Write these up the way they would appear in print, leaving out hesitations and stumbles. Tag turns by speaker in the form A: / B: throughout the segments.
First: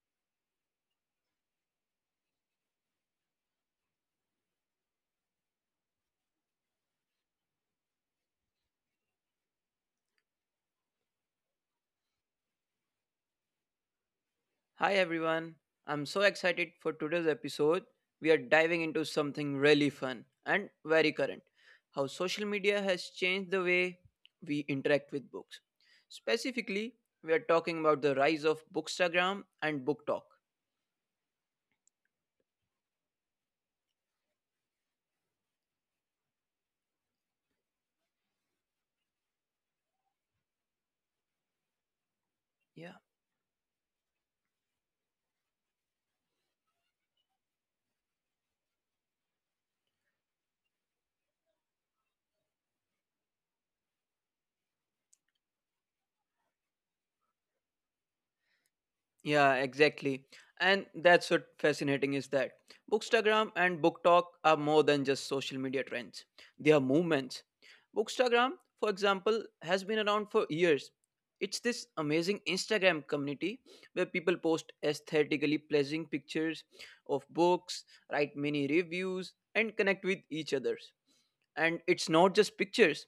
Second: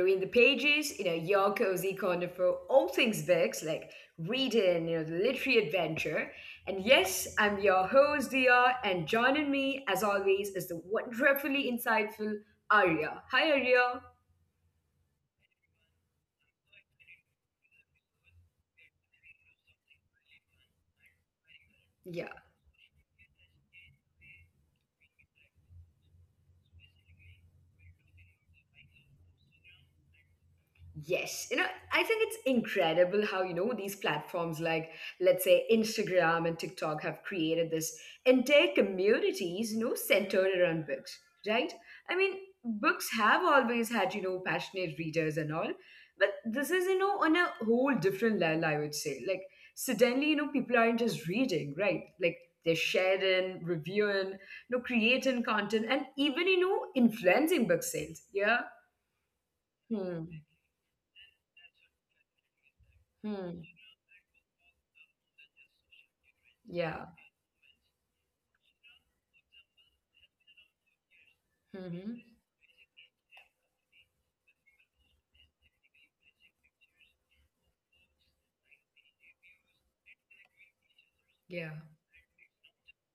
A: Between the Pages, your cozy corner for all things books, reading, the literary adventure. And yes, I'm your host, Dia, and joining me, as always, is the wonderfully insightful Arya. Hi, Arya.
B: Hi everyone. I'm so excited for today's episode. We are diving into something really fun and very current. How social media has changed the way we interact with books. Specifically, we are talking about the rise of Bookstagram and BookTok.
A: Yes, I think it's incredible how, these platforms like, let's say, Instagram and TikTok have created this entire communities, centered around books, right? I mean, books have always had, passionate readers and all, but this is, on a whole different level, I would say. Like, suddenly, people aren't just reading, right? Like, they're sharing, reviewing, creating content, and even, influencing book sales. Yeah.
B: Yeah,
A: Hmm.
B: exactly. And that's what fascinating is that Bookstagram
A: Hmm.
B: and book talk are more than just social media trends. They are
A: Yeah.
B: movements. Bookstagram, for example, has been around for years. It's this
A: Mm-hmm.
B: amazing Instagram community where people post aesthetically pleasing pictures of books, write mini reviews, and connect with each others.
A: Yeah.
B: And it's not just pictures,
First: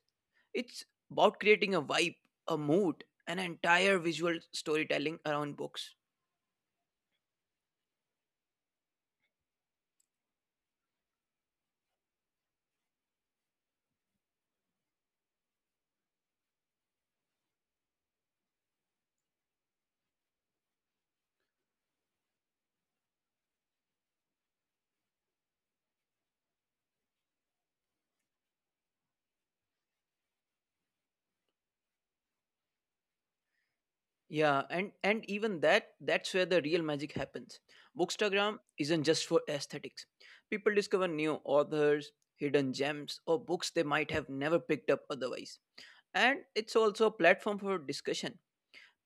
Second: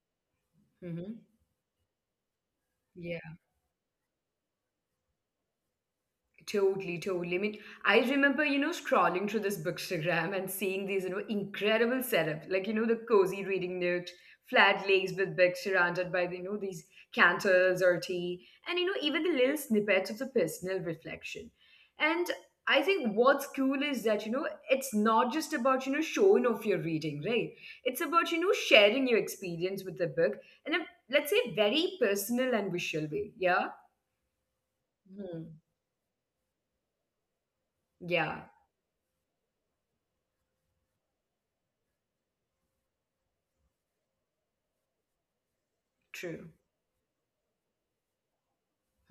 B: it's
A: Mm-hmm.
B: about creating a vibe, a mood,
A: Yeah.
B: an entire visual storytelling around books.
A: Totally, totally. I mean, I remember, scrolling through this bookstagram and seeing these, incredible setup, like, the cozy reading nook, flat lays with books surrounded by, these candles or tea, and, even the little snippets of the personal reflection. And I think what's cool is that, it's not just about, showing off your reading, right? It's about, sharing your experience with the book in a, let's say, very personal and visual way. Yeah.
B: Yeah, and
A: Hmm.
B: even that's where the real magic happens.
A: Yeah,
B: Bookstagram isn't just for aesthetics. People discover new authors, hidden gems, or books they might have never picked up otherwise. And
A: true.
B: it's also a platform for discussion.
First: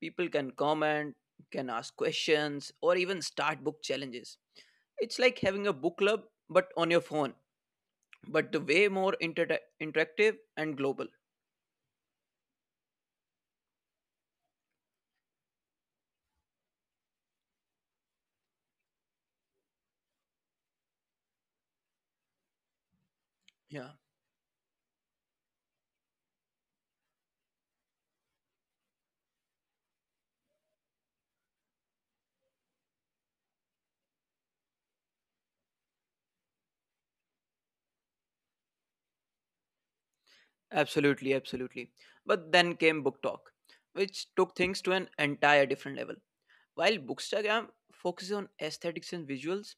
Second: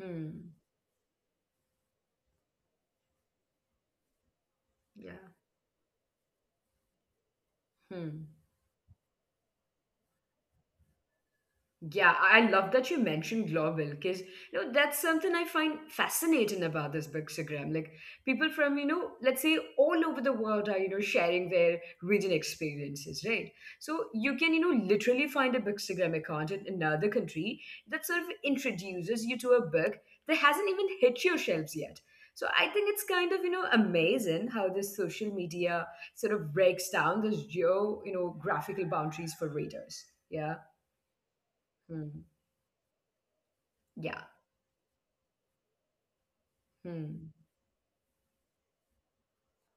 B: People can comment, can ask questions, or even start book challenges.
A: Yeah.
B: It's like having a book club but on your phone,
A: Hmm.
B: but the way more interactive and global.
A: Yeah, I love that you mentioned global because that's something I find fascinating about this bookstagram. Like people from let's say all over the world are sharing their reading experiences, right?
B: Yeah.
A: So you can literally find a bookstagram account in another country that sort of introduces you to a book that hasn't even hit your shelves yet. So I think it's kind of amazing how this social media sort of breaks down those geo graphical boundaries for readers. Yeah.
B: Absolutely, absolutely.
A: Hmm.
B: But then came Book Talk,
A: Yeah.
B: which took things to an entire different level. While
A: Hmm.
B: Bookstagram focuses on aesthetics and visuals,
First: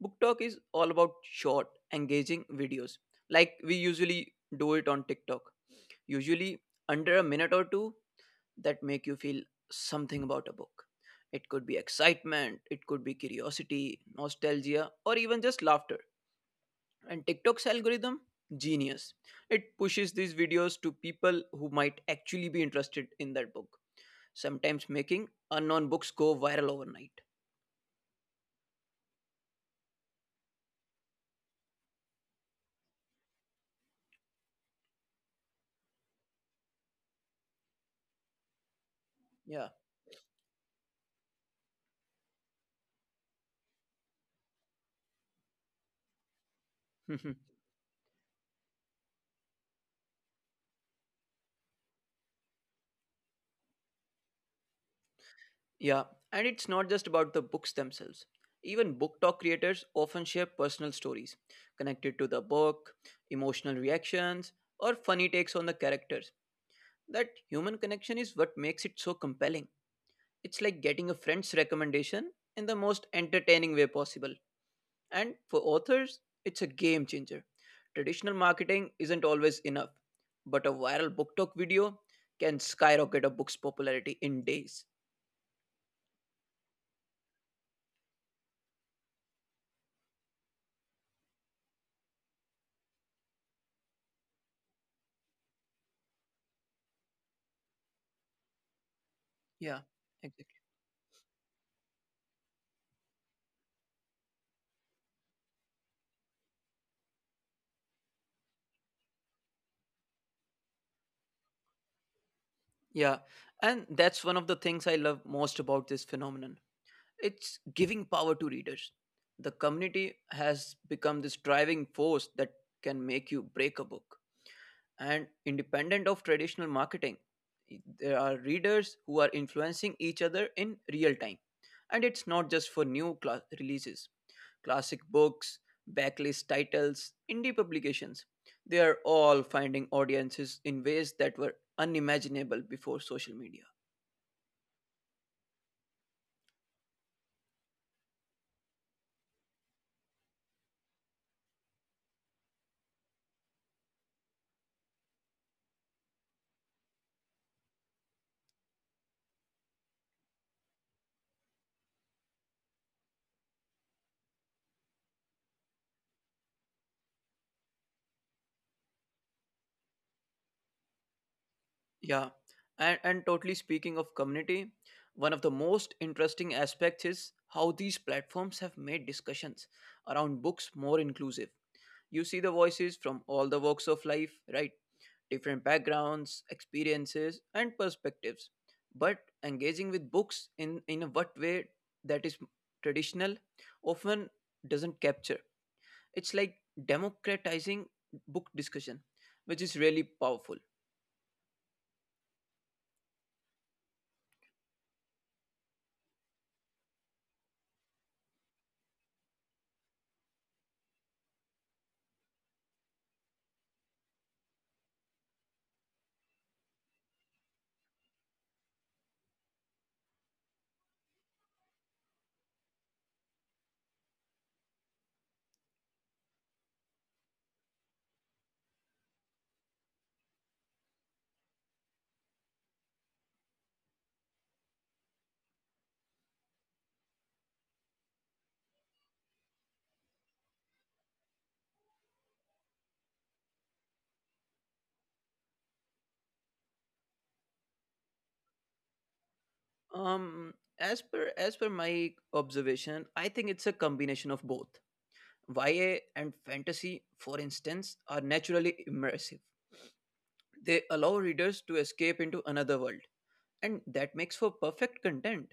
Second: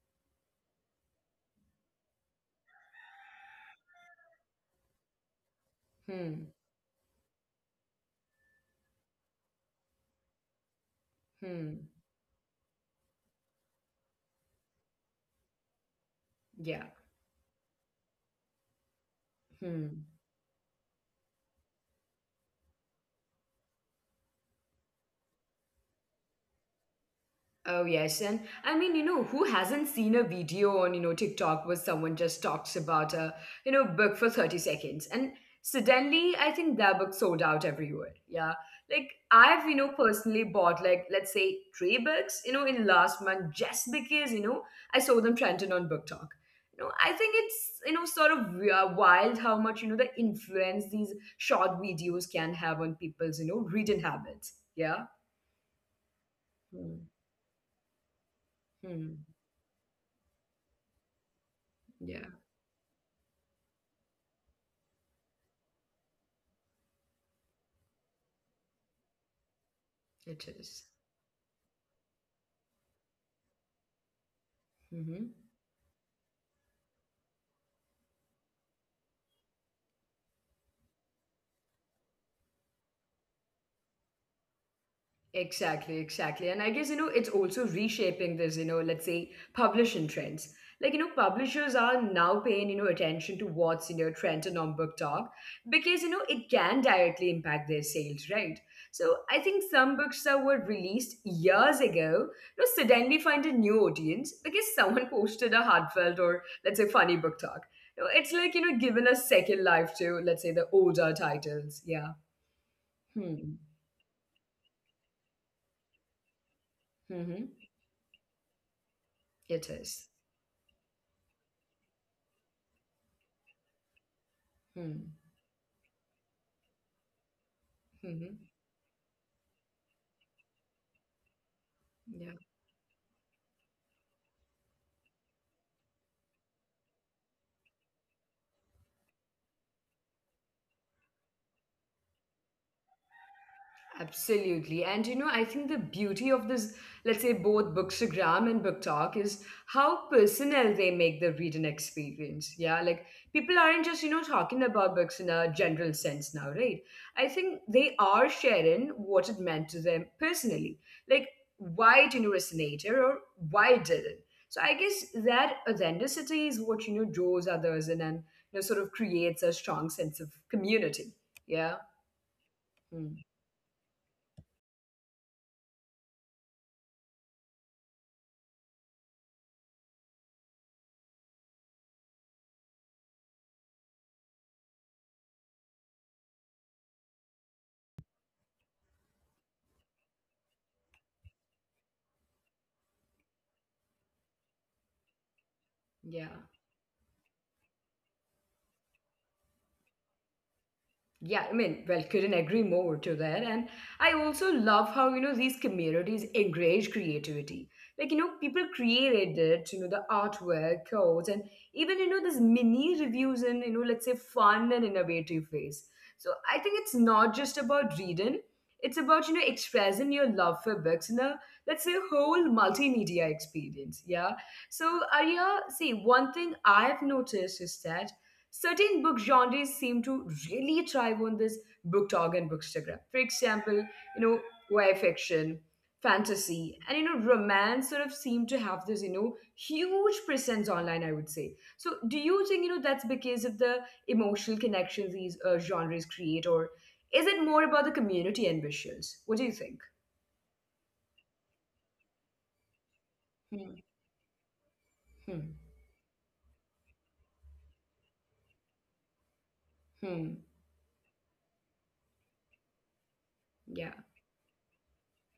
B: Book Talk is all about short, engaging videos, like we usually do it on TikTok.
A: Hmm.
B: Usually under a minute or two that make you feel something about a book. It could be
A: Hmm.
B: excitement, it could be curiosity, nostalgia, or even just laughter.
A: Yeah.
B: And TikTok's algorithm? Genius. It
A: Hmm.
B: pushes these videos to people who might actually be interested in that book, sometimes making unknown books go viral overnight.
A: Oh yes, and I mean, who hasn't seen a video on, TikTok where someone just talks about a, book for 30 seconds and suddenly I think that book sold out everywhere. Yeah. Like I've,
B: Yeah.
A: personally bought like let's say three books, in last month just because, I saw them trending on BookTok. I think it's, sort of wild how much, the influence these short videos can have on people's, reading habits. Yeah.
B: yeah. And it's not
A: Hmm.
B: just about the books themselves. Even book
A: Hmm.
B: talk creators often share personal stories connected to
A: Yeah.
B: the book, emotional reactions, or funny takes on the characters. That human connection is what makes it so compelling.
A: It
B: It's like
A: is.
B: getting a friend's recommendation in the most entertaining way possible. And
A: Mm-hmm.
B: for authors, it's a game changer. Traditional marketing isn't always enough, but a viral book talk video can skyrocket a book's popularity in days.
A: Exactly, exactly. And I guess, it's also reshaping this, let's say publishing trends. Like, publishers are now paying, attention to what's in your trend and on book talk because, it can directly impact their sales, right? So I
B: Yeah,
A: think some books that
B: exactly.
A: were released years ago, suddenly find a new audience because someone posted a heartfelt or let's say funny book talk. It's like, given a second life to, let's say, the older titles. Yeah.
B: Yeah,
A: Hmm.
B: and that's one of the things I love most about this phenomenon. It's
A: Mm-hmm.
B: giving power to readers. The
A: It
B: community
A: is.
B: has become this driving force that can make you break a book. And
A: Hmm.
B: independent of traditional marketing, there are
A: Mhm.
B: readers who are influencing each other in real time. And it's not just for new releases, classic books, backlist titles, indie publications. They are all finding audiences in ways that were unimaginable before social media.
A: Absolutely. And I think the beauty of this, let's say both Bookstagram and Book Talk is how personal they make the reading experience. Yeah. Like people aren't just, talking about books in a general sense now, right? I think they are sharing what it meant to them personally. Like why it resonated or why it didn't. So I guess that authenticity is what draws others in and sort of creates a strong sense of community. Yeah.
B: Yeah. And,
A: Mm.
B: and totally speaking of community, one of the most interesting aspects is how these platforms have made discussions around books more inclusive. You see the voices from all the walks of life, right? Different backgrounds, experiences, and perspectives. But engaging with books in a what way that is traditional often doesn't capture.
A: Yeah.
B: It's like democratizing book discussion, which is really powerful.
A: Yeah, I mean, well, couldn't agree more to that. And I also love how, these communities encourage creativity. Like, people created it, the artwork, codes, and even, this mini reviews in, let's say fun and innovative ways. So I think it's not just about reading, it's about, expressing your love for books in a, let's say, whole multimedia experience. Yeah. So, Arya, see, one thing I've noticed is that certain book genres seem to really thrive on this book talk and bookstagram. For example, you know, YA fiction, fantasy, and romance sort of seem to have this, huge presence online, I would say. So do you think, that's because of the emotional connections these genres create, or is it more about the community and visuals? What do you think?
B: Um, as per my observation, I think it's a
A: Hmm.
B: combination of both.
A: Hmm.
B: YA and fantasy, for instance, are naturally immersive.
A: Hmm.
B: They allow readers to escape into another world, and
A: Yeah.
B: that makes for perfect content.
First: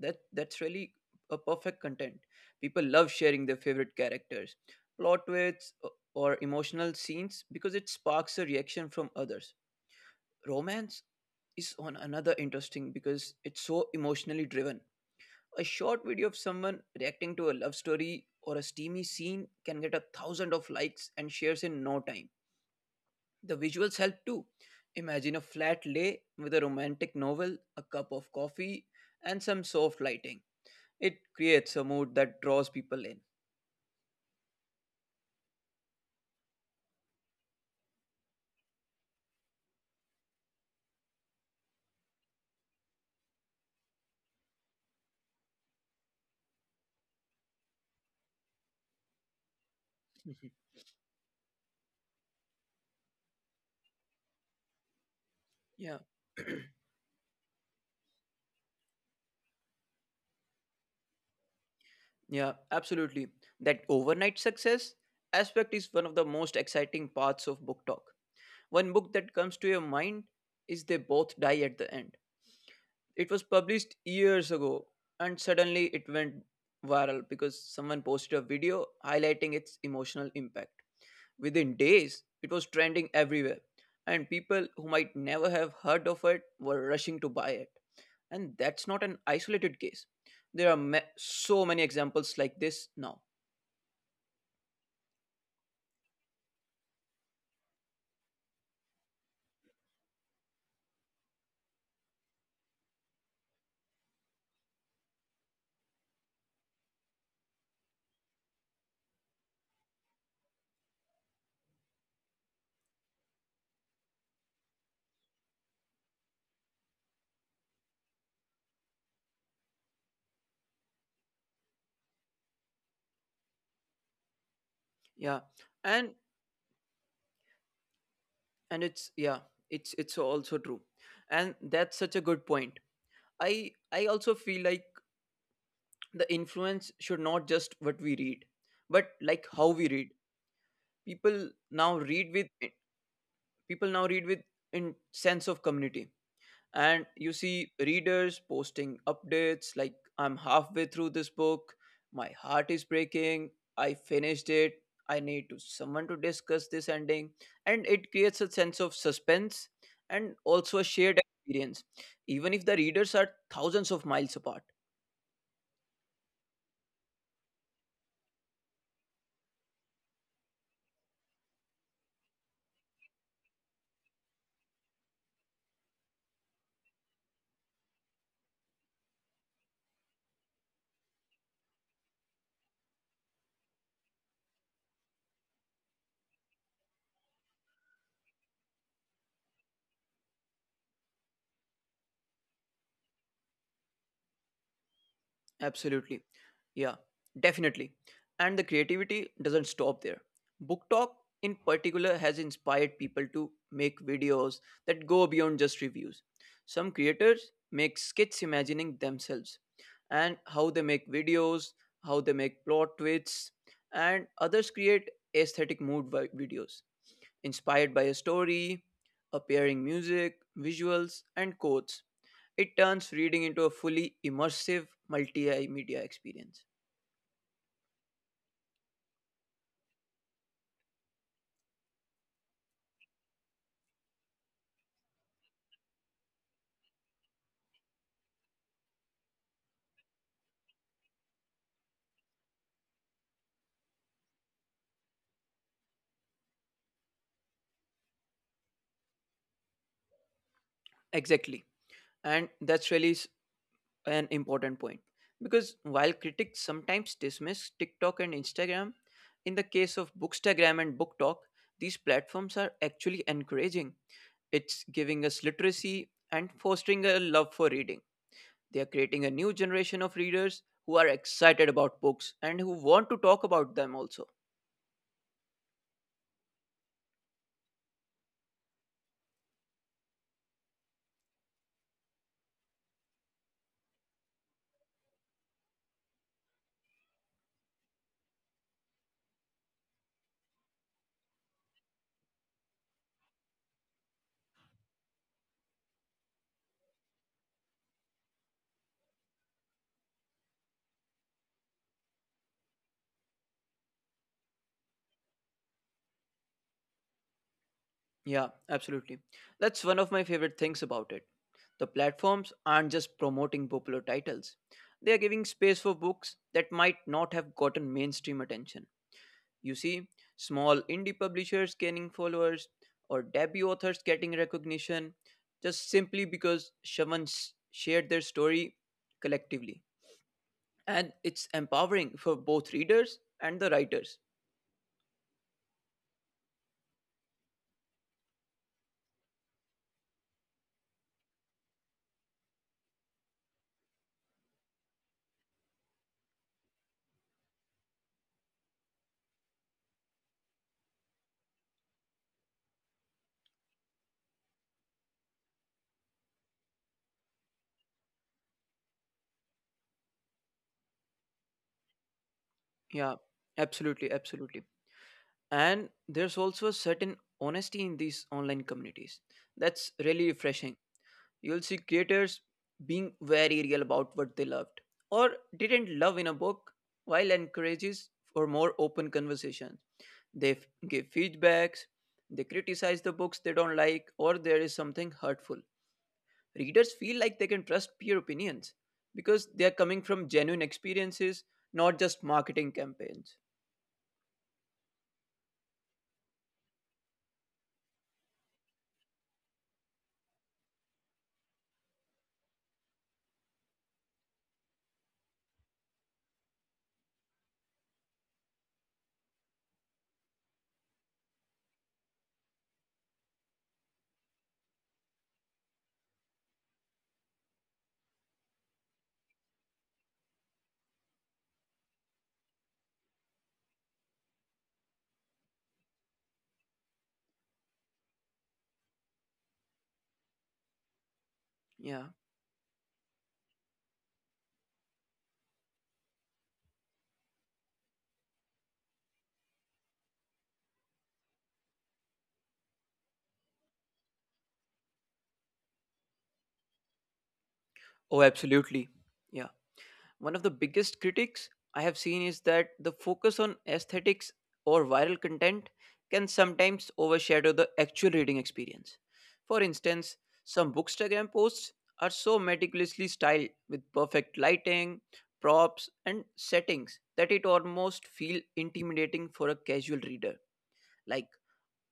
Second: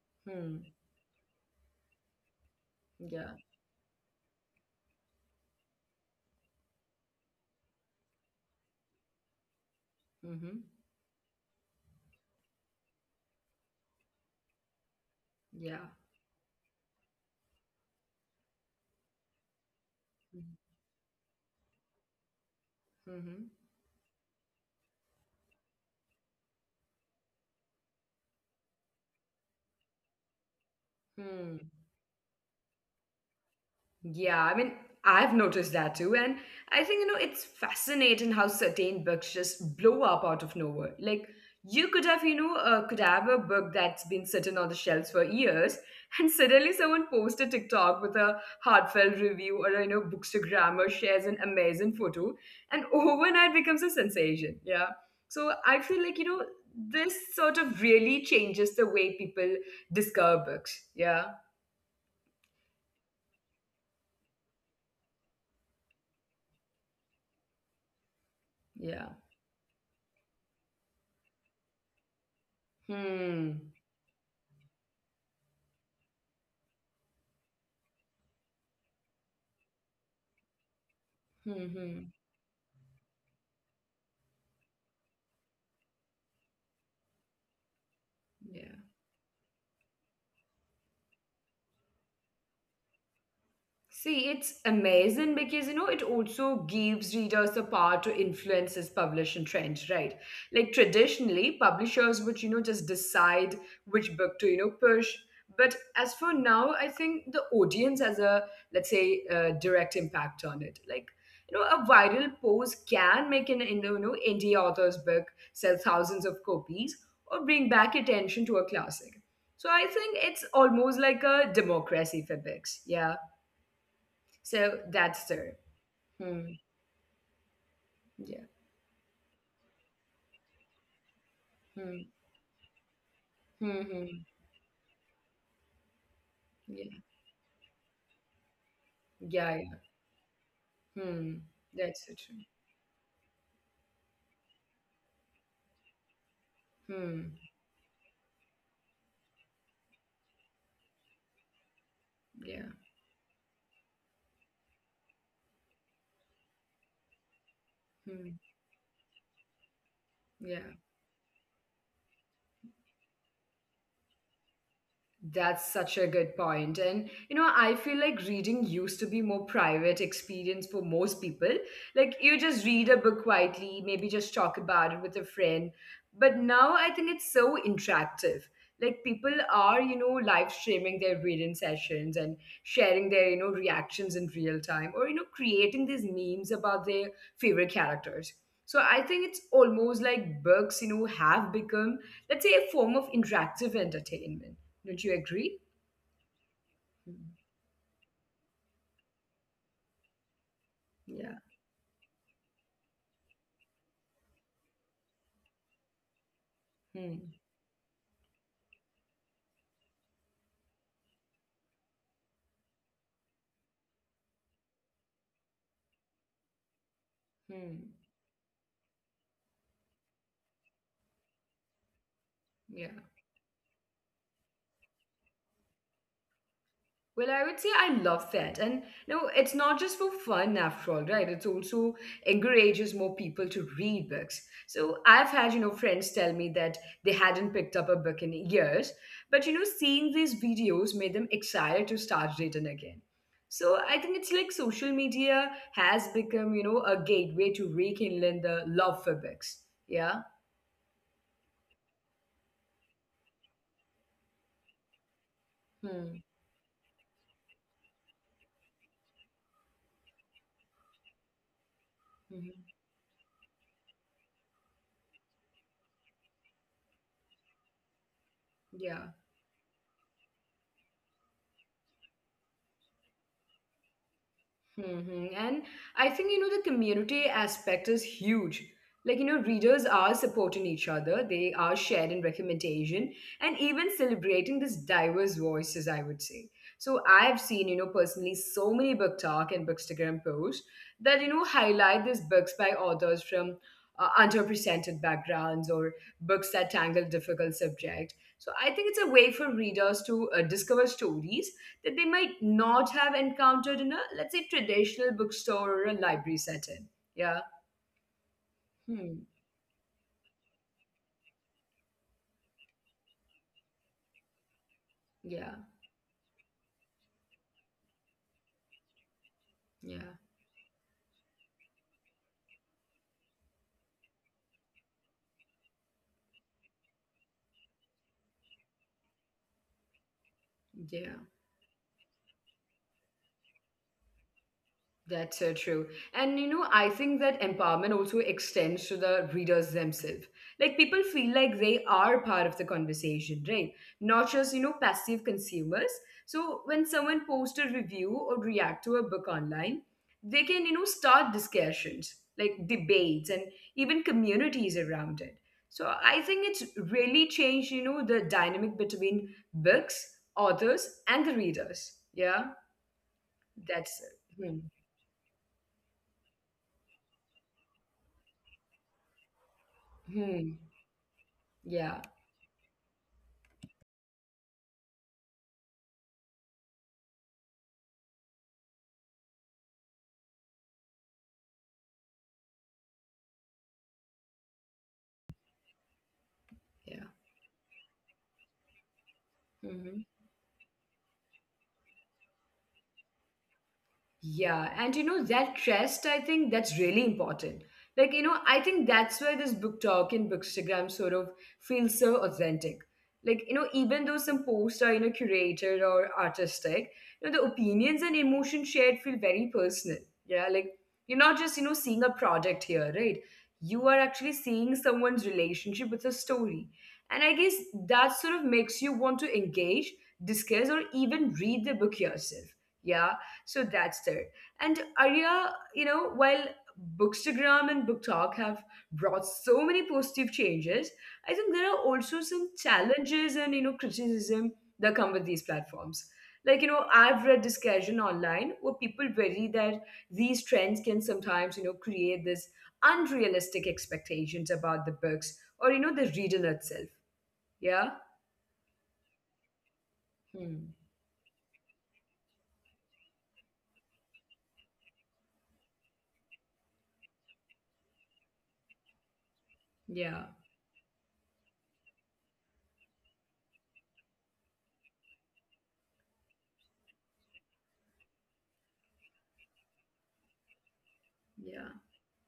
B: That
A: Hmm.
B: that's really a perfect content. People love
A: Yeah.
B: sharing their favorite characters, plot twists, or emotional scenes because it sparks a reaction from others.
A: Mm-hmm.
B: Romance is on another interesting because it's so emotionally driven. A
A: Yeah.
B: short video of someone reacting to a love story or a steamy scene can get a thousand of likes and shares in no time. The visuals help too. Imagine a flat lay with a romantic novel, a cup of coffee, and some soft lighting. It
A: Mm-hmm.
B: creates a mood that draws people in.
A: Yeah, I mean, I've noticed that too. And I think, it's fascinating how certain books just blow up out of nowhere. Like, you could have, could have a book that's been sitting on the shelves for years, and suddenly someone posts a TikTok with a heartfelt review or,
B: Mhm.
A: bookstagram or shares an amazing photo, and overnight becomes a sensation. Yeah. So I feel
B: Yeah.
A: like, this sort of really changes the way people discover books. Yeah.
B: yeah, absolutely. That overnight success aspect is one of the most exciting parts of book talk. One book that
A: Yeah.
B: comes to your mind is They Both Die at the End. It was
A: Hmm.
B: published years ago and suddenly it went viral because someone posted a video highlighting its emotional impact. Within
A: Hmm.
B: days,
A: Hmm.
B: it was trending everywhere, and people who might never have heard of it were rushing to buy it. And that's
A: Yeah.
B: not an isolated case. There are so many examples like this now.
A: See, it's amazing because it also gives readers the power to influence his publishing trends, right? Like traditionally, publishers would just decide which book to push. But as for now, I think the audience has a let's say a direct impact on it. Like a viral post can make an in indie author's book sell thousands of copies or bring back attention to a classic. So I think it's almost like a democracy for books. Yeah.
B: Yeah,
A: So
B: and
A: that's there. Hmm.
B: and it's yeah,
A: Yeah.
B: it's also true, and that's such a good point.
A: Hmm.
B: I also feel
A: Hmm.
B: like
A: Hmm.
B: the influence should not just what
A: Yeah.
B: we read, but like how we read.
A: Yeah. Yeah.
B: People now
A: Hmm.
B: read with
A: That's so true.
B: people now read with in sense of community, and you see
A: Hmm.
B: readers posting updates like I'm halfway through this book, my heart is
A: Yeah.
B: breaking, I finished it, I need to someone to discuss this ending. And it creates a sense of
A: Hmm.
B: suspense and also a shared
A: Yeah.
B: experience, even if the readers are thousands of miles apart.
A: That's such a good point. And I feel like reading used to be more private experience for most people. Like you just read a book quietly, maybe just talk about it with a friend. But now I think it's so interactive. Like people are, live streaming their reading sessions and sharing their, reactions in real time or creating these memes about their favorite characters. So I think it's almost like books, have become, let's say, a form of interactive entertainment, don't you agree?
B: Absolutely. Yeah,
A: Mm.
B: definitely. And the creativity doesn't stop there. Book Talk,
A: Yeah.
B: in particular, has inspired people to make videos that go beyond just reviews. Some
A: Hmm.
B: creators make skits imagining themselves and how they make videos, how they make plot twists, and others create aesthetic mood videos inspired
A: Hmm.
B: by a story, appearing music, visuals, and quotes. It
A: Yeah.
B: turns reading into a fully immersive multimedia experience.
A: Well, I would say I love that. And no, it's not just for fun after all, right? It's also encourages more people to read books. So I've had, friends tell me that they hadn't picked up a book in years, but seeing these videos made them excited to start reading again. So I think it's like social media has become, a gateway to rekindling the love for books. Yeah.
B: Exactly. And that's really an important point. Because
A: Hmm.
B: while critics sometimes dismiss TikTok and Instagram, in the case of Bookstagram and BookTok, these platforms
A: Mhm.
B: are actually encouraging. It's giving us literacy and fostering a love for reading. They are
A: Yeah.
B: creating a new generation of readers who are excited about books and who want to talk about them also.
A: Hmm. And I think, the community aspect is huge. Like, readers are supporting each other, they are sharing recommendation and even celebrating this diverse voices, I would say. So I've seen, personally so many book talk and bookstagram posts that, highlight these books by authors from underrepresented backgrounds or books that tangle difficult subject. So I think it's a way for readers to discover stories that they might not have encountered in a, let's say, traditional bookstore or a library setting. Yeah.
B: Yeah, absolutely.
A: Hmm.
B: That's one of my favorite things about it. The platforms aren't just promoting popular titles, they are giving
A: Yeah.
B: space for books that might not have gotten mainstream attention. You see,
A: Yeah.
B: small indie publishers gaining followers or debut authors getting recognition just simply because someone shared their story collectively.
A: Yeah.
B: And it's empowering for both readers and the writers.
A: That's so true. And I think that empowerment also extends to the readers themselves. Like people feel like they are part of the conversation, right? Not just, passive consumers. So when someone posts a review or react to a book online, they can, start discussions, like debates and even communities around it. So I think it's really changed, the dynamic between books, authors, and the readers. Yeah,
B: Yeah, absolutely,
A: that's
B: absolutely.
A: it.
B: And there's also a certain honesty in these online communities that's really
A: Hmm.
B: refreshing. You'll see
A: Yeah.
B: creators being very real about what they loved or didn't love in a book, while encourages for more open conversations. They f- give feedbacks, they criticize the books they don't like, or there is something hurtful.
A: Yeah.
B: Readers feel like they can trust peer opinions because they
A: Hmm.
B: are coming from genuine experiences, not just marketing campaigns.
A: Yeah, and that trust, I think that's really important. Like, I think that's why this book talk and bookstagram sort of feels so authentic. Like, even though some posts are, curated or artistic, the opinions and emotions shared feel very personal. Yeah, like you're not just, seeing a product here, right? You are actually seeing someone's relationship with a story. And I guess that sort of makes you want to engage, discuss, or even read the book yourself. Yeah, so that's there. And Arya, while Bookstagram and Book Talk have brought so many positive changes, I think there are also
B: Yeah.
A: some challenges and, criticism that come with these platforms. Like, I've read discussion online where people worry that these trends can sometimes, create this unrealistic expectations about the books or, the reader itself. Yeah.
B: Oh, absolutely. Yeah.
A: Hmm.
B: One of the biggest critics I have seen is that the focus on aesthetics or viral content can sometimes overshadow the actual reading experience. For
A: Yeah.
B: instance, some Bookstagram posts are so meticulously styled with perfect lighting, props, and settings that it almost feels intimidating for a casual reader. Like,
A: Yeah.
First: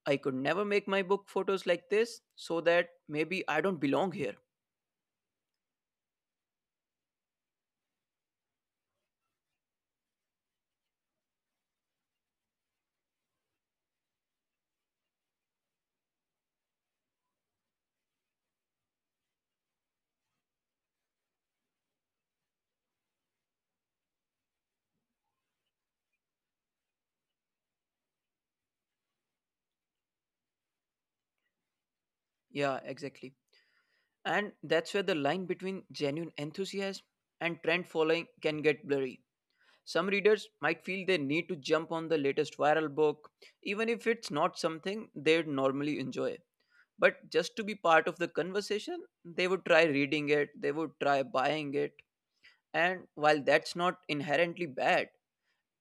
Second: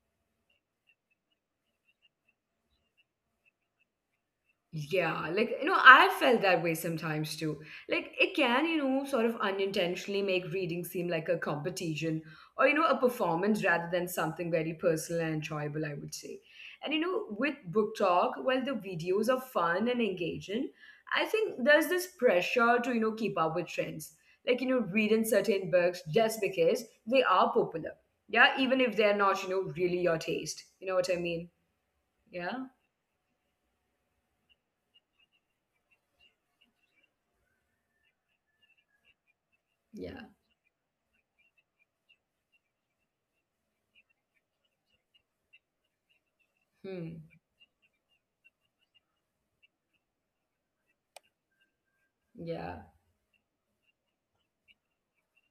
B: I could never make my book photos like this, so that maybe I don't belong here.
A: Yeah, like I felt that way sometimes too. Like it can, sort of unintentionally make reading seem like a competition or a performance rather than something very personal and enjoyable, I would say. And you know, with book talk, while the videos are fun and engaging, I think there's this pressure to, keep up with trends. Like, you know, reading certain books just because they are popular. Yeah, even if they're not, really your taste. You know what I mean?
B: Yeah,
A: Yeah.
B: exactly. And that's where the line between genuine enthusiasm and trend following can get blurry. Some readers
A: Yeah.
B: might feel they need to jump on the latest viral book, even if it's not something they'd normally enjoy. But just
A: Hmm.
B: to be part of the conversation, they would try reading it, they would try buying it. And
A: Yeah.
B: while that's not inherently bad,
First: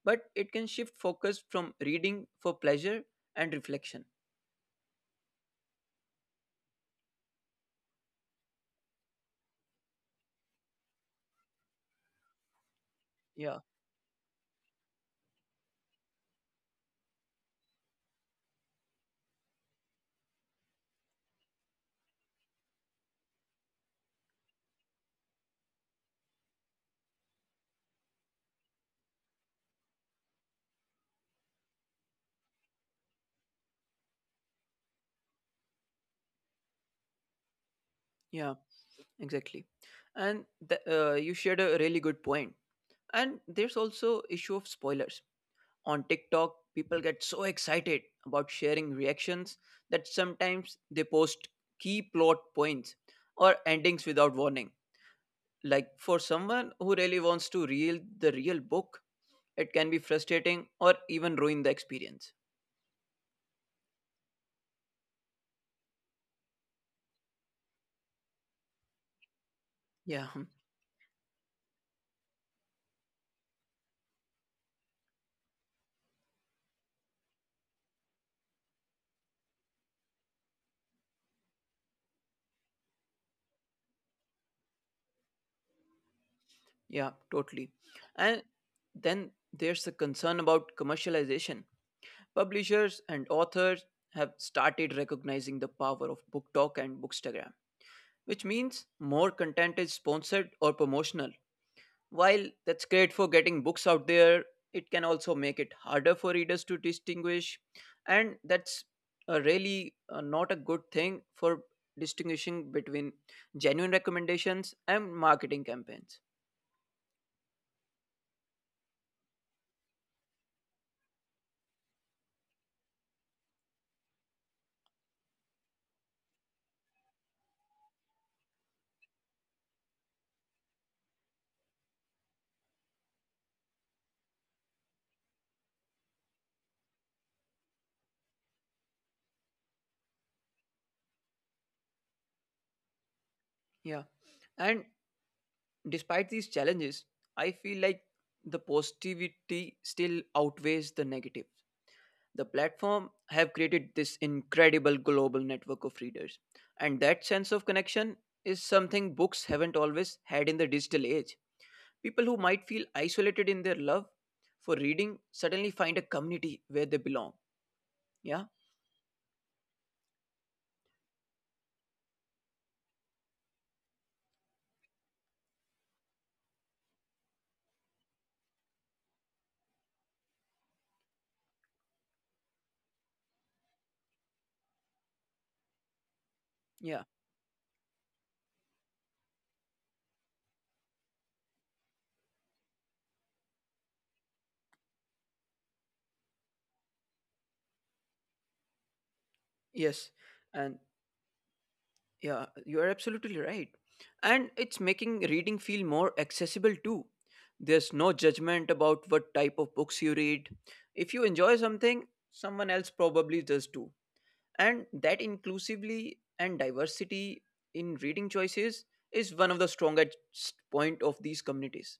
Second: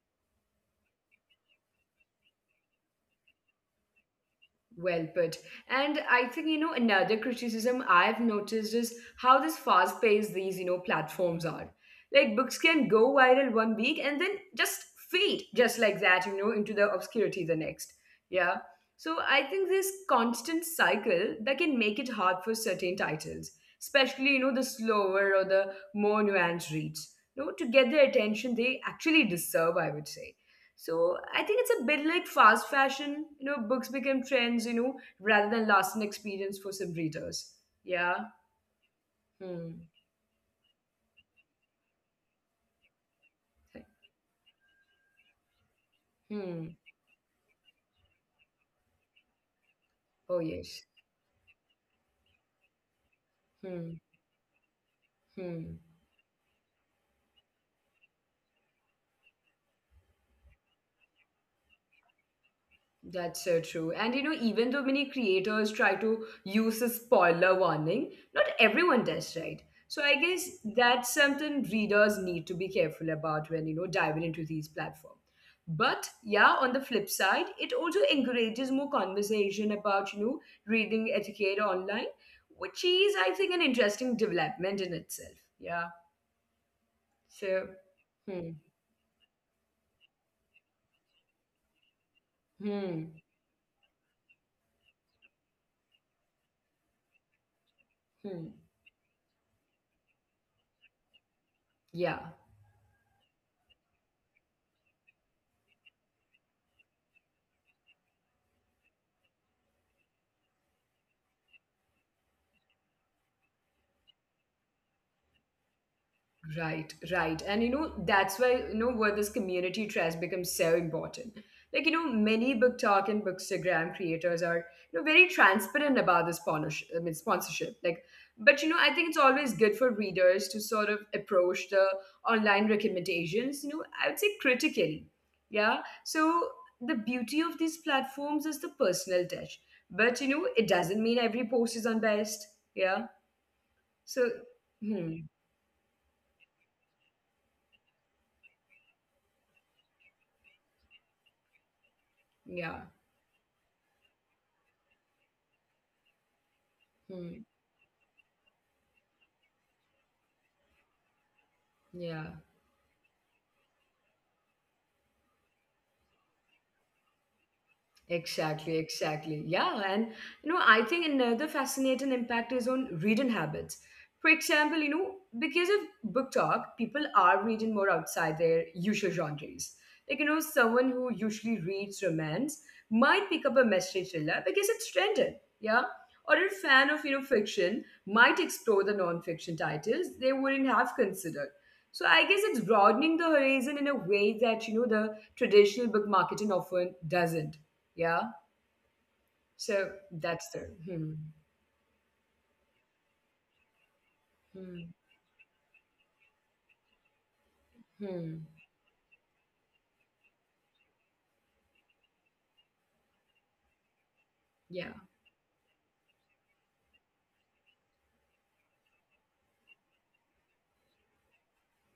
B: but it can shift focus from reading for pleasure and reflection.
A: Well put. And I think, another criticism I've noticed is how this fast paced these, platforms are. Like books can go viral
B: Yeah,
A: 1 week and then just fade just like that, into the obscurity the next. Yeah. So I think this constant cycle that can make it hard for certain titles, especially, the slower or the more nuanced reads, to get the attention they actually deserve, I would say. So I think it's a bit like fast fashion. You know, books become trends, rather than lasting experience for some readers. Yeah.
B: yeah, exactly.
A: Hmm.
B: And you shared a really good point. And there's also issue of spoilers. On TikTok,
A: Hmm.
B: people get so excited about sharing reactions that
A: Oh
B: sometimes
A: yes.
B: they post key plot points or endings
A: Hmm.
B: without warning. Like
A: Hmm.
B: for someone who really wants to read the real book, it can be frustrating or even ruin the experience.
A: That's so true. And you know, even though many creators try to use a spoiler warning, not everyone does, right? So
B: Yeah,
A: I guess that's something readers need to be careful about when, diving into these platforms. But yeah, on the flip side, it also encourages more conversation about, reading etiquette online, which is, I think, an interesting development in itself. Yeah.
B: yeah, totally.
A: So,
B: And
A: hmm,
B: then there's the concern about commercialization. Publishers and
A: hmm,
B: authors have started recognizing the power of BookTok and Bookstagram, which means
A: hmm.
B: more content is sponsored or promotional. While
A: Yeah.
B: that's great for getting books out there, it can also make it harder for readers to distinguish, and that's a really not a good thing for distinguishing between genuine recommendations and marketing campaigns.
A: Right, right. And you know, that's why, where this community trust becomes so important. Like, you know, many BookTok and Bookstagram creators are, very transparent about the sponsorship, I mean, sponsorship. Like, but you know, I think it's always good for readers to sort of approach the online recommendations, I would say critically. Yeah. So the beauty of these platforms is the personal touch. But you know, it doesn't mean every post is unbiased. Yeah.
B: Yeah,
A: So,
B: and
A: hmm,
B: despite these challenges, I feel like the positivity still outweighs the negative. The
A: yeah.
B: platform have created this incredible global network of readers. And that
A: Hmm.
B: sense of connection is something books haven't always had in the digital age. People
A: Yeah.
B: who might feel isolated in their love for reading suddenly find a community where they belong. Yeah?
A: Exactly, exactly. Yeah, and you know, I think another fascinating impact is on reading habits. For example, because of book talk, people are reading more outside their usual genres. Like, you know, someone who usually reads romance might pick up a mystery thriller because it's trending, yeah? Or a fan
B: Yeah.
A: of, fiction might explore the non-fiction titles they wouldn't have considered. So I guess it's broadening the horizon in a way that, the traditional book marketing often doesn't. Yeah. So
B: Yes.
A: that's the
B: And
A: hmm,
B: yeah, you are absolutely right. And it's
A: hmm,
B: making reading feel more accessible too. There's no
A: hmm.
B: judgment about what type of books you read. If you enjoy something, someone else probably does too, and
A: Yeah.
B: that inclusively and diversity in reading choices is one of the strongest point of these communities.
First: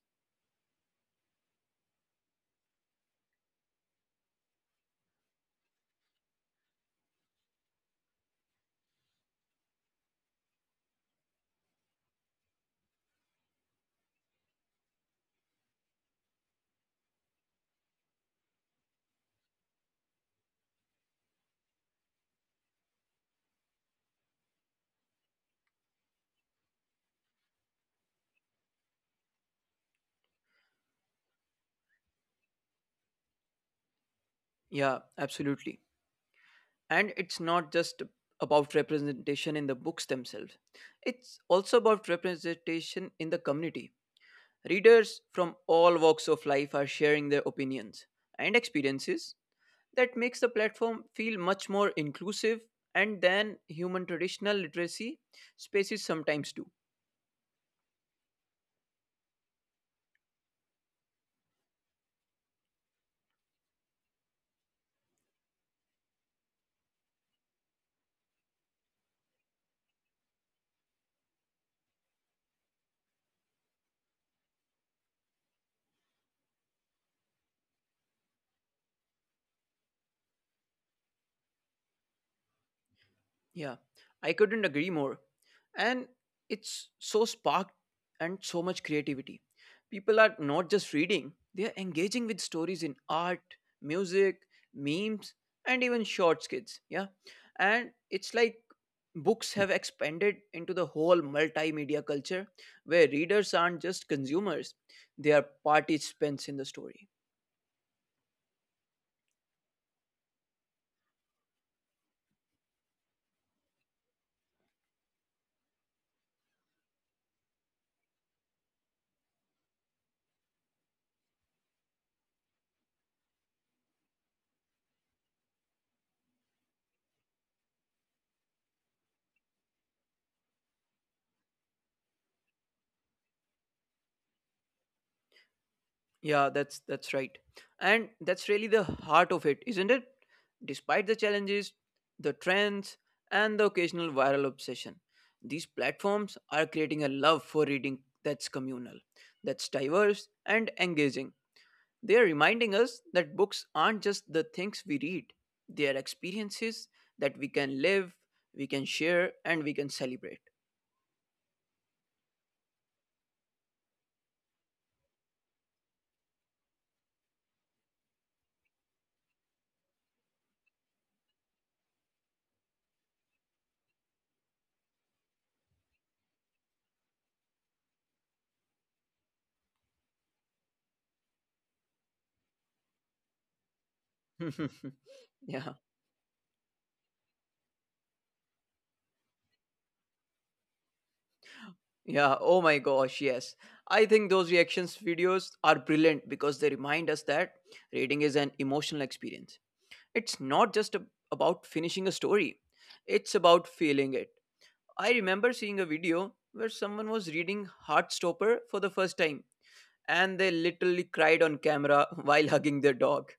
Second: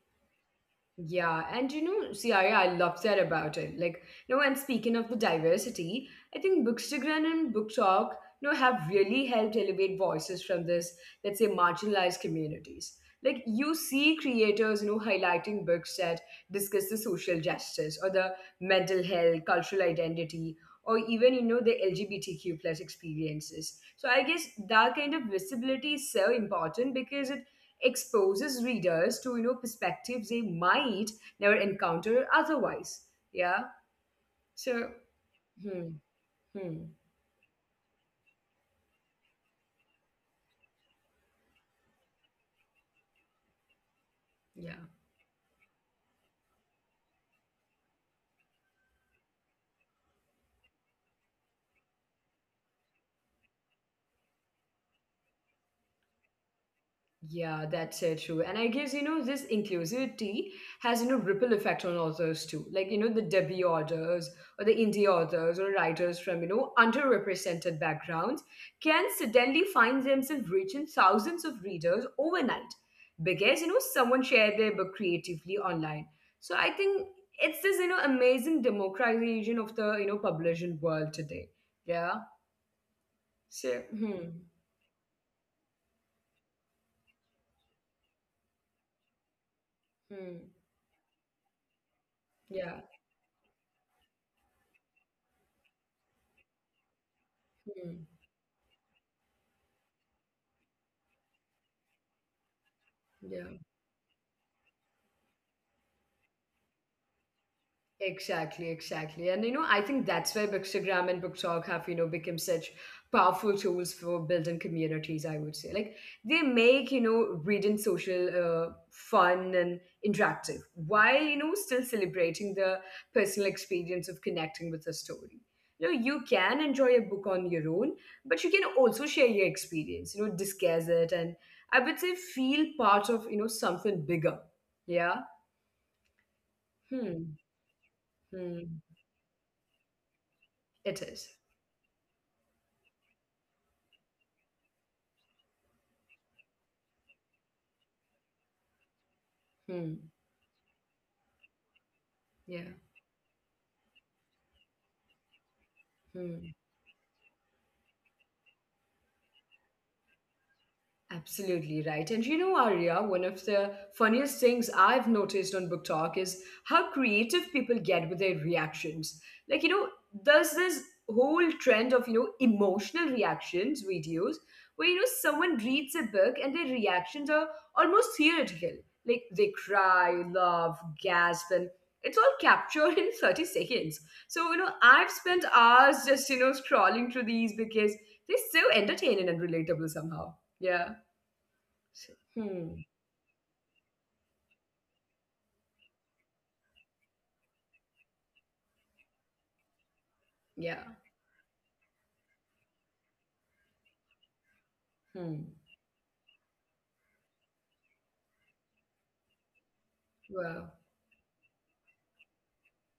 A: Yeah, and you know, see, I love that about it. Like, you know, and speaking of the diversity, I think Bookstagram and Book Talk, have really helped elevate voices from this, let's say, marginalized communities. Like, you see creators, highlighting books that discuss the social justice or the mental health, cultural identity, or even, the LGBTQ plus experiences. So I guess that kind of visibility is so important because it exposes readers to perspectives they might never encounter otherwise. Yeah. So
B: Yeah, absolutely.
A: hmm, hmm,
B: And it's not just about representation in the books themselves, it's also about representation in the community.
A: yeah.
B: Readers from all walks of life are sharing their opinions and experiences. That makes the platform feel much more inclusive and than human traditional literacy spaces sometimes do.
A: Yeah, that's so true. And I guess, this inclusivity has, ripple effect on authors too. Like, you know, the debut authors or the indie authors or writers from, underrepresented backgrounds can suddenly find themselves reaching thousands of readers overnight because, someone shared their book creatively online. So I think it's this, amazing democratization of the, publishing world today. Yeah. So,
B: Yeah, I
A: hmm,
B: couldn't agree more. And it's so sparked and so much creativity. People are
A: hmm,
B: not just reading, they are engaging with
A: yeah,
B: stories in art, music, memes, and even short skits. Yeah, and
A: hmm,
B: it's like books have expanded into the whole multimedia culture where
A: yeah.
B: readers aren't just consumers, they are participants in the story.
A: Exactly, exactly. And you know, I think that's why Bookstagram and BookTok have, become such powerful tools for building communities, I would say. Like they make, reading social fun and interactive while, still celebrating the personal experience of connecting with a story. You know, you can enjoy a book on your own, but you can also share your experience, discuss it and I would say feel part of, something bigger. Yeah.
B: Yeah, that's right.
A: Hmm.
B: And that's really the
A: Hmm.
B: heart of it, isn't it? Despite the
A: It
B: challenges,
A: is.
B: the trends, and the occasional viral obsession, these platforms are creating a love for reading that's communal, that's diverse
A: Hmm.
B: and engaging. They are reminding us
A: Yeah.
B: that books aren't just the things we read, they are experiences
A: Hmm.
B: that we can live, we can share, and we can celebrate.
A: Absolutely right. And you know, Arya, one of the funniest things I've noticed on Book Talk is how creative people get with their reactions. Like, you know, there's this whole trend of, emotional reactions videos where, someone reads a book and their reactions are almost theatrical. Like, they cry, laugh, gasp, and it's all captured in 30 seconds. So, you know, I've
B: yeah.
A: spent hours just, scrolling through these because they're so entertaining and relatable somehow. Yeah.
B: Yeah,
A: S.
B: oh my gosh,
A: Hmm.
B: yes. I think those reactions videos are brilliant because they remind us that reading is an emotional experience. It's not just
A: Yeah.
B: about finishing a story, it's about feeling it. I remember seeing
A: Hmm.
B: a video where someone was reading Heartstopper for the first time and they literally
A: Wow.
B: cried on camera while hugging their dog.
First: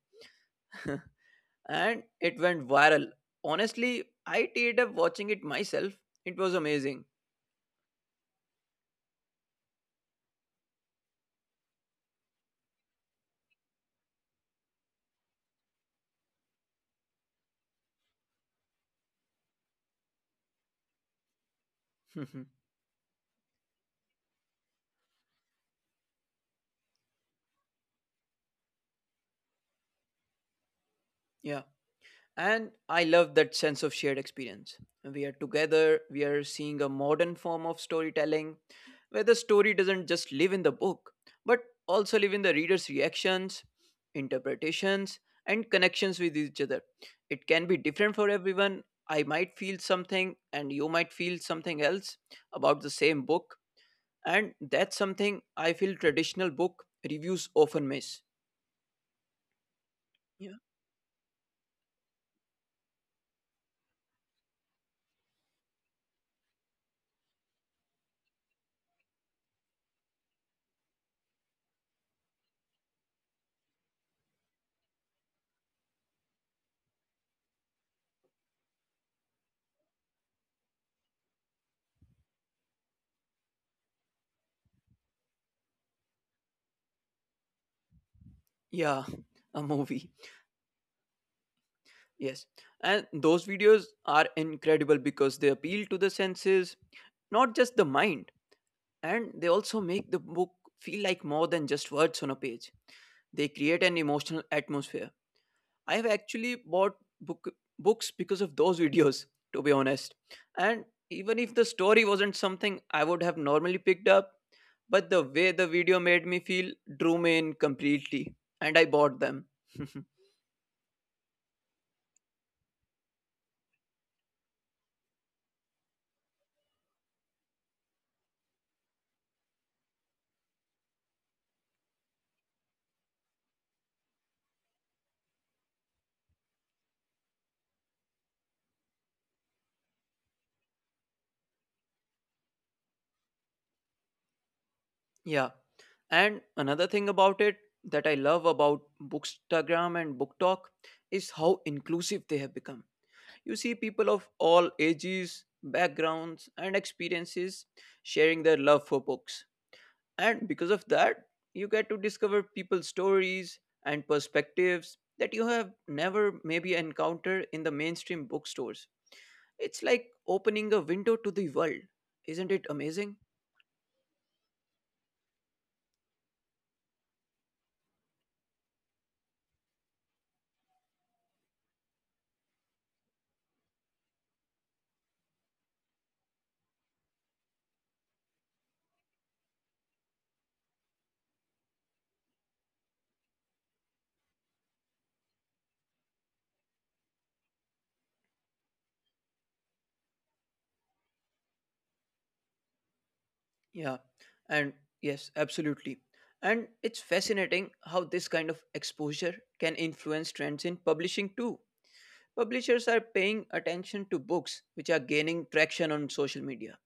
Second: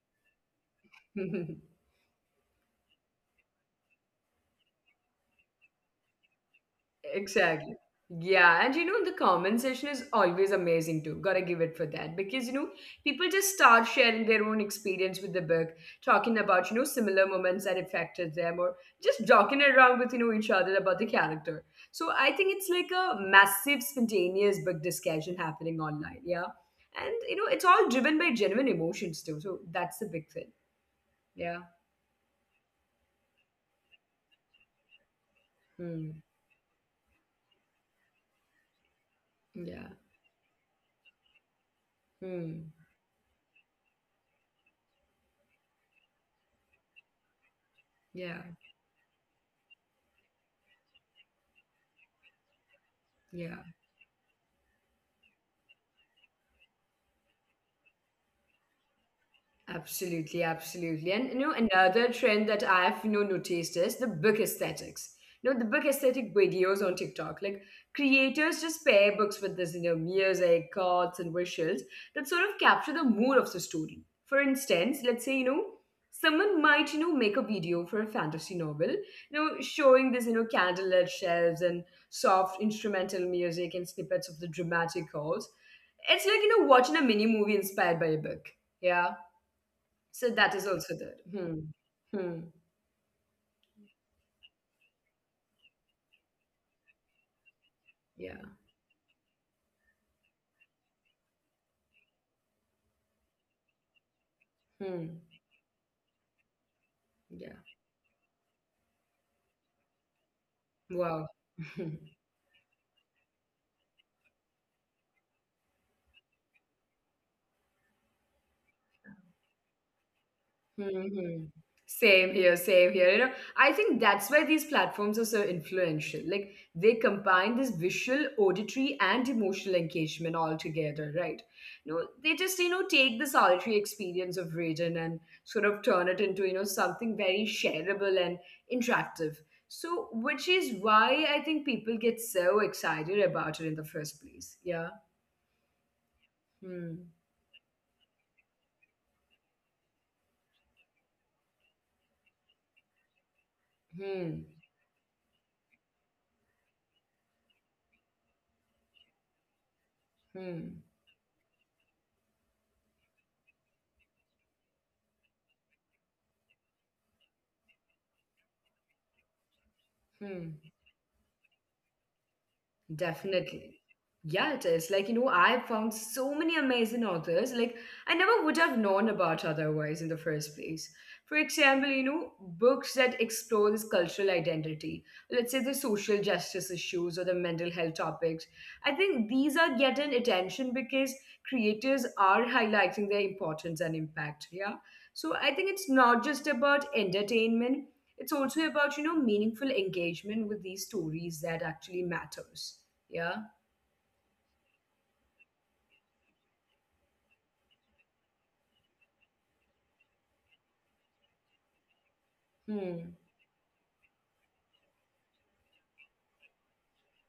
B: And it went viral. Honestly, I teared up watching it myself. It was amazing.
A: Exactly. Yeah, and you know, the comment section is always amazing too. Gotta give it for that because you know, people just start sharing their own experience with the book, talking about similar moments that affected them, or just joking around with each other about the character. So I think it's like a massive spontaneous book discussion happening online. Yeah, and you know, it's all driven by genuine emotions too. So that's the big thing. Yeah.
B: And I love that sense of shared experience. We are
A: Hmm.
B: together, we are seeing a modern form of storytelling where the
A: Yeah.
B: story doesn't just live in the book, but also live
A: Hmm.
B: in the reader's reactions, interpretations, and connections with each other. It can be
A: Yeah,
B: different for everyone. I might feel something, and you might feel something else about the
A: yeah,
B: same book. And that's something I feel traditional book reviews often miss.
A: absolutely, absolutely. And you know,
B: Yeah.
A: another trend that I've noticed is the book aesthetics. You know, the book aesthetic videos on TikTok. Like creators just pair books with this, music, chords, and visuals that sort of capture the mood of the story. For instance, let's say, someone might, make a video for a fantasy novel, showing this, candlelit shelves and soft instrumental music and snippets of the dramatic calls. It's like, watching a mini movie inspired by a book. Yeah.
B: Yeah,
A: So that
B: a
A: is also
B: movie.
A: there. Hmm. Hmm.
B: Yes, and those videos are incredible because they appeal to the senses,
A: Yeah.
B: not just the mind, and they also make the book feel like more than just words on a page. They create an
A: Hmm.
B: emotional atmosphere. I have actually
A: Yeah.
B: bought books because of those videos, to be honest.
A: Wow.
B: And even if the story wasn't something I would have normally picked up, but the way the video made me feel drew me in completely, and I bought them.
A: hmm. Same here, same here. You know, I think that's why these platforms are so influential. Like they combine this visual, auditory, and emotional engagement all together, right? You know, they just take the solitary experience of reading and sort of turn it into something very shareable and interactive. So, which is why I think people get so excited about it in the first place. Yeah.
B: Yeah.
A: Hmm.
B: And another thing about it that I love about Bookstagram and Book Talk is how inclusive they have become. You see
A: Hmm.
B: people of all ages, backgrounds, and experiences sharing their love for books.
A: Hmm.
B: And because of that, you get to discover people's stories and perspectives that you have never maybe encountered in the mainstream bookstores. It's
A: Hmm.
B: like opening a window to the world. Isn't it amazing?
A: Definitely. Yeah, it is. Like, you know, I've found so many amazing authors, like, I never would have known about otherwise in the first place. For example, books that explore this cultural identity, let's say the social justice issues or the mental health topics. I think these are getting attention because creators are highlighting their importance and impact. Yeah. So I think it's not just about entertainment, it's also about meaningful engagement with these stories that actually matters. Yeah.
B: Yeah, and yes, absolutely. And it's fascinating how this kind of exposure can influence trends in publishing too.
A: Hmm.
B: Publishers are paying attention to books which are gaining traction on social media.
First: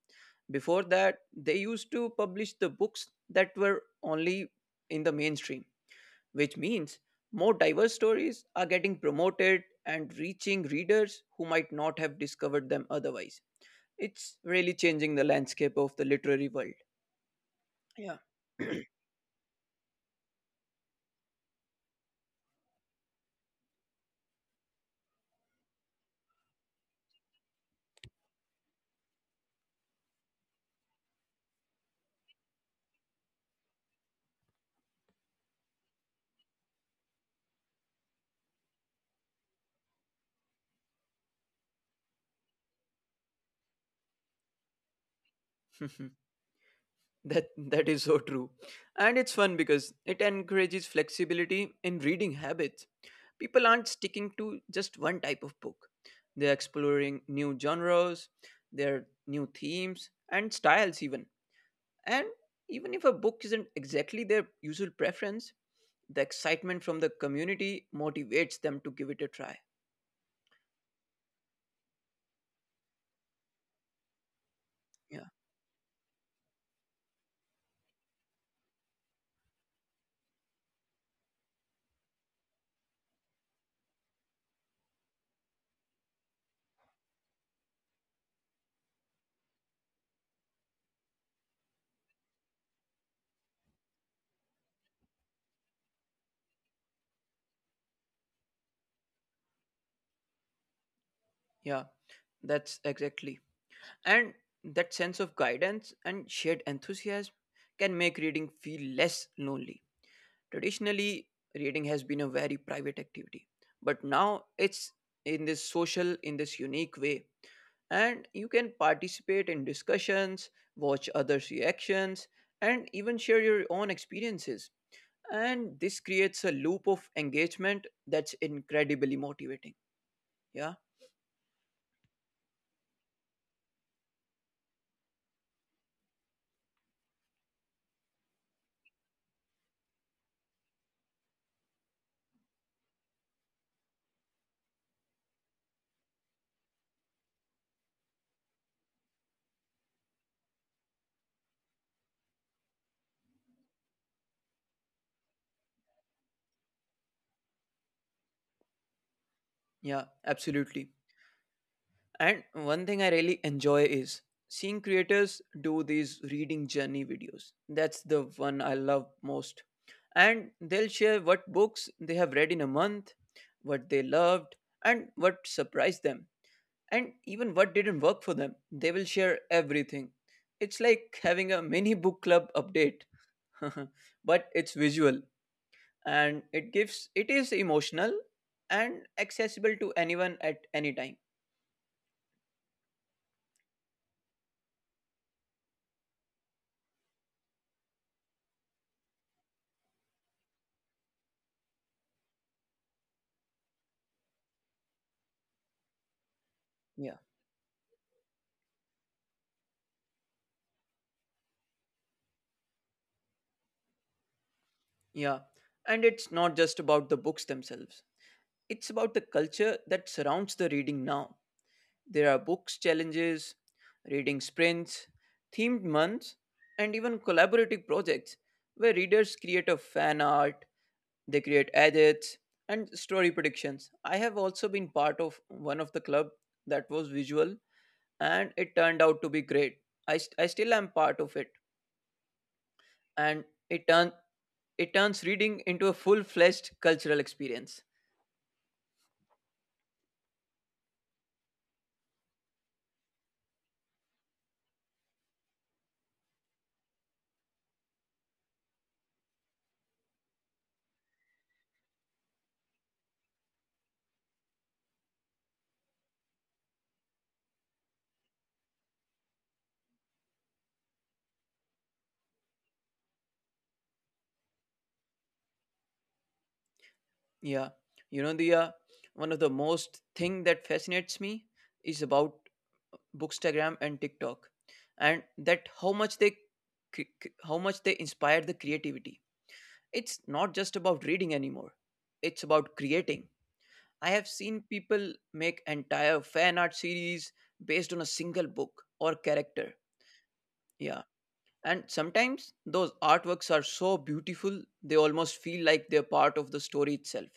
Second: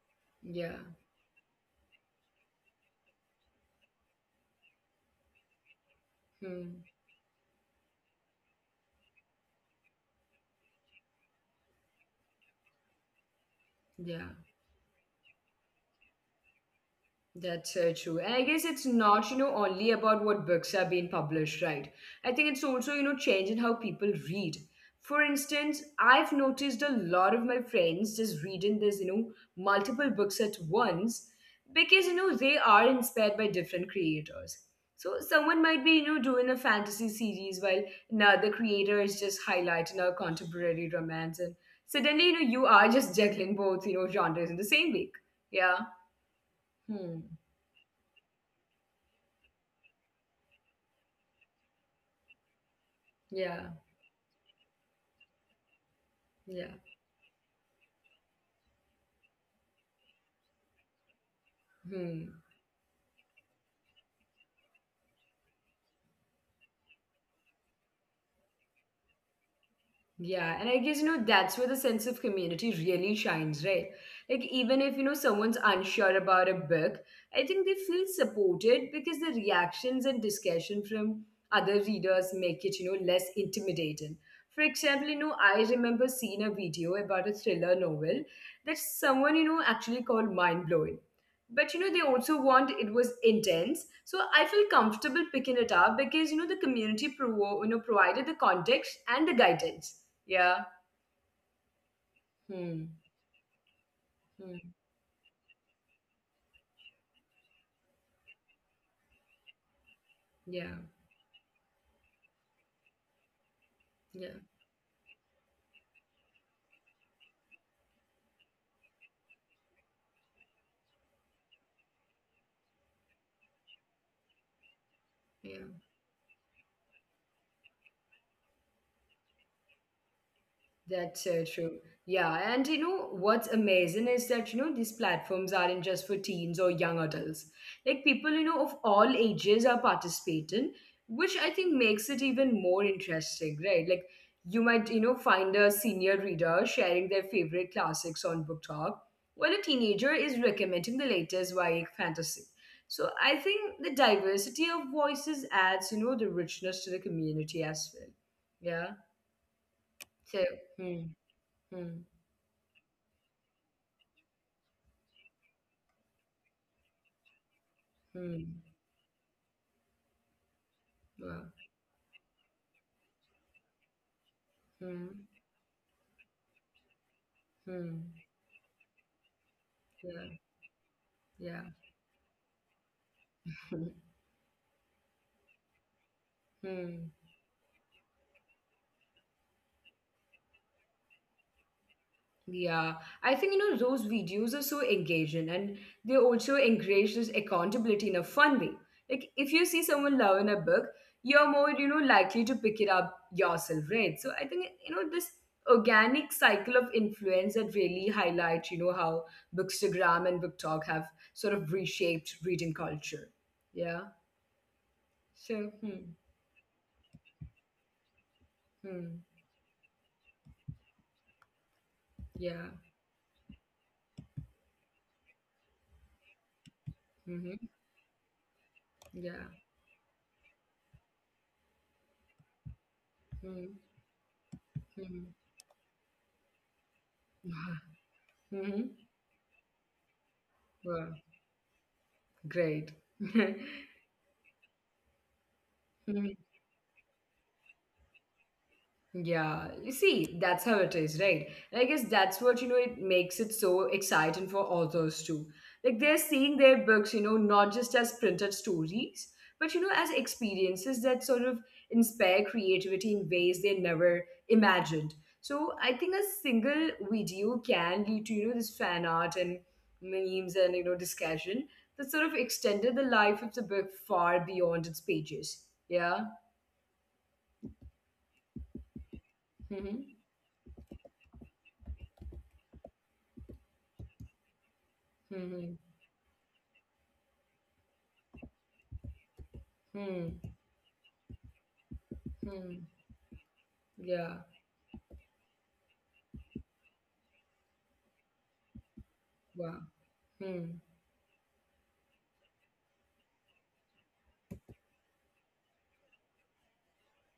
A: Yeah.
B: Before that, they used to publish the books that were only in the mainstream, which
A: Hmm.
B: means more diverse stories are getting promoted and reaching readers who might not have discovered them otherwise.
A: Yeah.
B: It's really changing the landscape of the literary world.
A: That's so
B: Yeah.
A: true. And I guess it's not, only about what books are being published, right? I think it's also, change in how people read. For instance, I've noticed a lot of my friends just reading this, multiple books at once because, they are inspired by different creators. So someone might be, doing a fantasy series while another creator is just highlighting a contemporary romance. And suddenly, you are just juggling both, genres in the same week. Yeah. Hmm.
B: That is so true, and it's fun because it encourages flexibility in reading habits. People
A: Yeah.
B: aren't sticking to just one type of book, they're
A: Yeah.
B: exploring new genres, their new themes and styles even. And
A: Hmm.
B: even if a book isn't exactly their usual preference, the excitement from the community motivates them to give it a try.
A: Yeah. And I guess, that's where the sense of community really shines, right? Like, even if,
B: Yeah,
A: someone's unsure about a book, I think they feel supported because the reactions and discussion from other readers make it, less intimidating. For example, I remember seeing a video about a thriller novel that someone, actually called mind blowing. But you know they also want it was intense so I feel comfortable picking it up because the community provided the context and the guidance. Yeah.
B: yeah, that's
A: Hmm.
B: exactly. And
A: Hmm.
B: that sense of guidance and shared enthusiasm can make reading feel less lonely.
A: Yeah,
B: Traditionally, reading has been a very private activity, but
A: yeah,
B: now it's in this social, in this unique way. And you can participate in discussions, watch others' reactions, and even share your own experiences.
A: yeah.
B: And this creates a loop of engagement that's incredibly motivating. Yeah,
A: That's so true. Yeah, and you know what's amazing is that these platforms aren't just for teens or young adults. Like people of all ages are participating, which I think makes it even more interesting, right? Like you might find a senior reader sharing their favorite classics on Book Talk, while a teenager is recommending the latest YA fantasy. So I think the diversity of voices adds the richness to the community as well. Yeah.
B: yeah,
A: So.
B: absolutely.
A: Hmm. Hmm.
B: And one thing I really enjoy is seeing creators do these reading journey videos. That's the
A: Hmm.
B: one I love most. And they'll share
A: Wow.
B: what books they have read in a month, what they loved,
A: Hmm.
B: and what surprised them, and even
A: Hmm.
B: what didn't work for them. They will share
A: Yeah.
B: everything. It's
A: Yeah.
B: like having a mini book club update, but it's visual
A: Hmm.
B: and it gives it is emotional and accessible to anyone at any time.
A: Yeah. I think, those videos are so engaging and they also encourage this accountability in a fun way. Like, if you see someone loving a book, you're more, likely to pick it up yourself, right? So I think, this organic cycle of
B: Yeah.
A: influence that really highlights, how Bookstagram and Book Talk have sort of reshaped reading culture. Yeah.
B: Yeah,
A: So, hmm.
B: and it's not just about the books themselves, it's
A: Hmm.
B: about the culture that surrounds the reading now. There are
A: Yeah.
B: books challenges, reading sprints, themed months, and even
A: Mm-hmm.
B: collaborative projects where
A: Yeah.
B: readers create a fan art, they create edits, and
A: Mm-hmm.
B: story predictions. I have also been part of one of the club that was visual
A: hmm.
B: and it turned out to be great. I, I still
A: Wow.
B: am part of it
A: Great.
B: and it turn, it turns reading into a full-fledged cultural experience.
A: Yeah, you see, that's how it is, right? And I guess that's what, you know, it makes it so exciting for authors too. Like they're seeing their books, you know, not just as printed stories, but, you know, as experiences that sort of inspire creativity in ways they never imagined. So I think a single video can lead to, you know, this fan art and memes and, you know, discussion that sort of extended the life of the book far beyond its pages. Yeah.
B: Yeah, you know the one of the most
A: hmm
B: thing that fascinates me is about Bookstagram and TikTok, and that
A: hmm
B: how much they how much they inspire the creativity. It's
A: hmm
B: not just about reading anymore; it's about
A: hmm
B: creating. I have
A: Yeah.
B: seen people make entire fan art series based on a single book or character.
A: Wow. Hmm.
B: Yeah, and sometimes those artworks are so beautiful, they almost feel like they're part of the story itself.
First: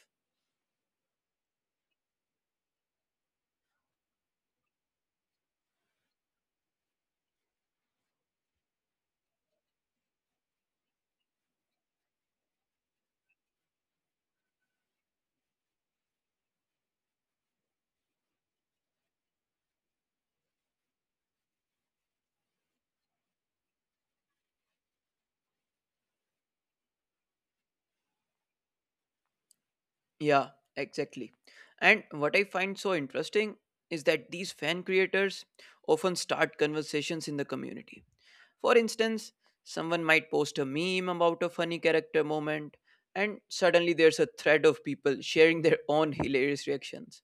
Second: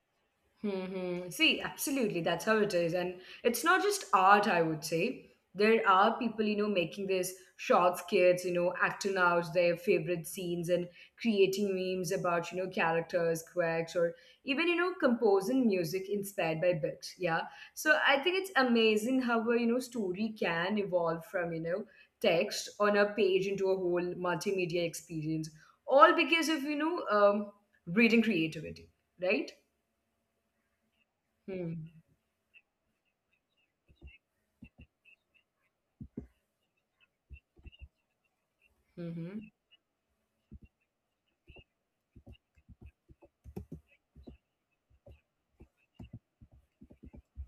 A: Mm-hmm. See, absolutely, that's how it is. And it's not just art, I would say. There are people, you know, making these short skits, you know, acting out their favorite scenes and creating memes about, you know, characters, quirks, or even, you know, composing music inspired by books. Yeah. So I think it's amazing how a, you know, story can evolve from, you know, text on a page into a whole multimedia experience, all because of, reading creativity, right?
B: Yeah, exactly. And what I find so interesting is that these fan creators often start conversations in the community. For
A: Mm-hmm.
B: instance, someone might post a meme about a funny character moment, and suddenly there's a thread of people sharing their own hilarious reactions.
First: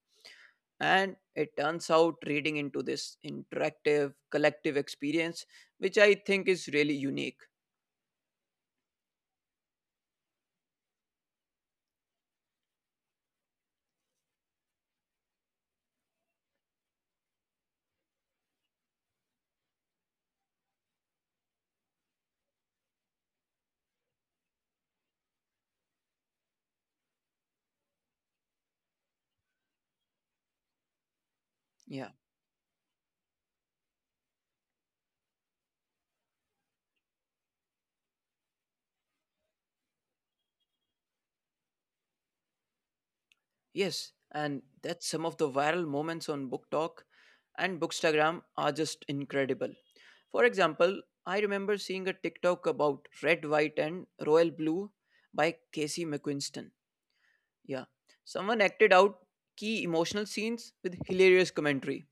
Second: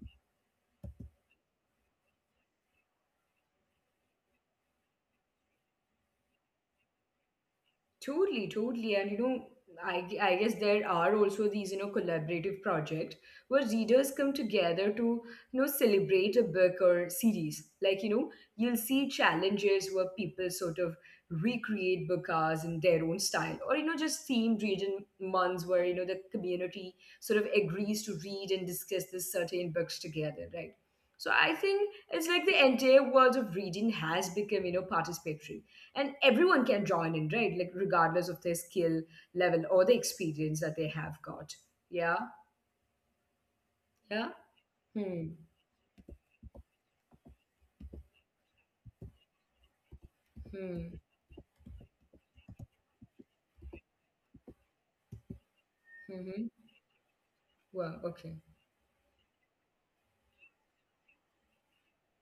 B: And it turns out reading into this interactive collective experience, which I think is really unique.
A: Totally, totally. And you know, I guess there are also these, you know, collaborative projects where readers come together to, you know, celebrate a book or series. Like, you know, you'll see challenges where people sort of recreate book hours in their own style, or, you know, just themed reading months where, you know, the community sort of agrees to read and discuss this certain books together, right? So I think
B: Yeah,
A: it's like the entire world of reading has become, you know, participatory and everyone can join in right like regardless of their skill level or the experience that they have got yeah
B: yes,
A: yeah
B: and that's
A: hmm
B: some of the viral moments on Book Talk and Bookstagram are just incredible. For
A: hmm
B: example, I remember seeing a TikTok about Red, White and Royal Blue by Casey
A: hmm
B: McQuiston. Yeah,
A: wow okay
B: someone acted out key emotional scenes with hilarious commentary,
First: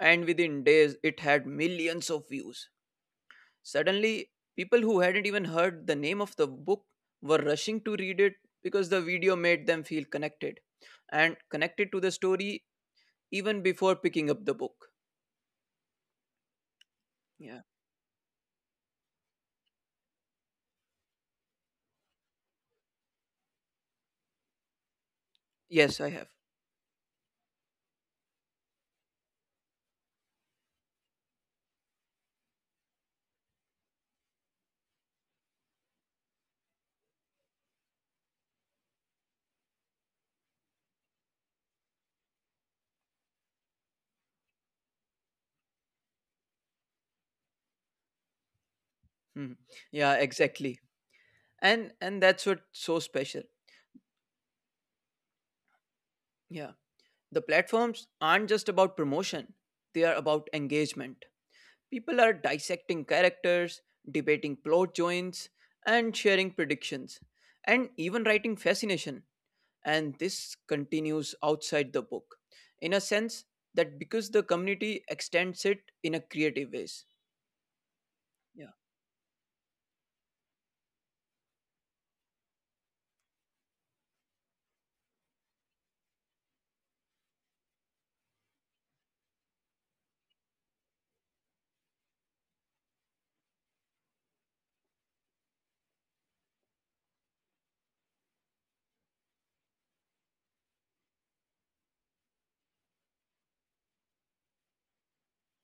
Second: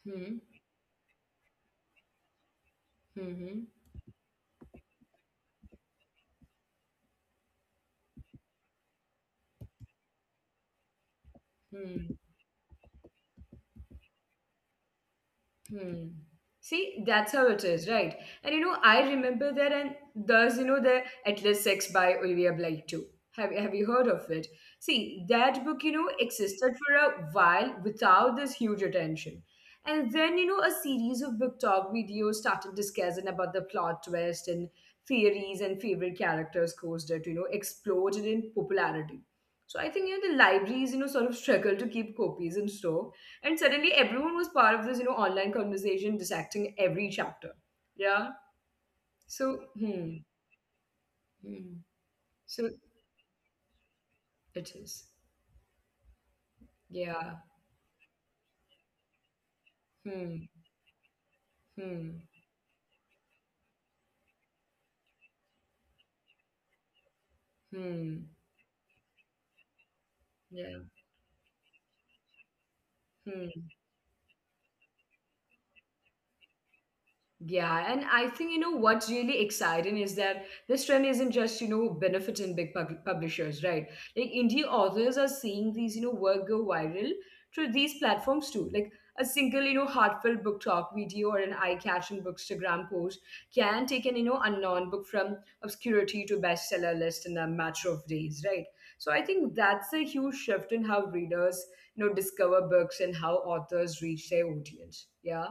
B: and
A: hmm
B: within days it had millions of views.
A: hmm hmm
B: Suddenly, people who hadn't even heard the name of the book were rushing to read it because the video made them feel connected and connected
A: Hmm.
B: to the story even before picking up the book.
A: Hmm. See, that's how it
B: Yeah.
A: is, right? And you know, I remember that, and there's you know the Atlas Sex by Olivia Bligh too. Have you heard of it? See, that book you know
B: Yes, I have.
A: existed for a while without this huge attention, and then you know a series of book talk videos started discussing about the plot twist and theories and favorite characters caused it. You know, exploded in popularity. So I think you know the libraries you know sort of struggle to keep copies in store and suddenly everyone was part of this, you know, online conversation dissecting every chapter. Yeah. So,
B: Mhm.
A: hmm.
B: Yeah, exactly.
A: hmm.
B: And
A: So
B: that's what's so special.
A: it is.
B: Yeah.
A: Yeah.
B: The platforms aren't just about promotion.
A: Hmm.
B: They are about engagement.
A: Hmm.
B: People are dissecting characters, debating plot joints, and sharing predictions,
A: Hmm.
B: and even writing fascination, and
A: Yeah.
B: this continues outside the book in a
A: Hmm.
B: sense that because the community extends it in a creative ways.
A: Yeah, and I think you know
B: Yeah,
A: what's really exciting is that this trend isn't just you know benefiting big publishers, right? Like indie authors are seeing these you know work go viral through these platforms too. Like a single you know heartfelt book talk video or an eye-catching bookstagram post can take an you know unknown book from obscurity to bestseller list in a matter of days, right? So I think that's a huge shift in how readers you know discover books and how authors reach their audience. Yeah.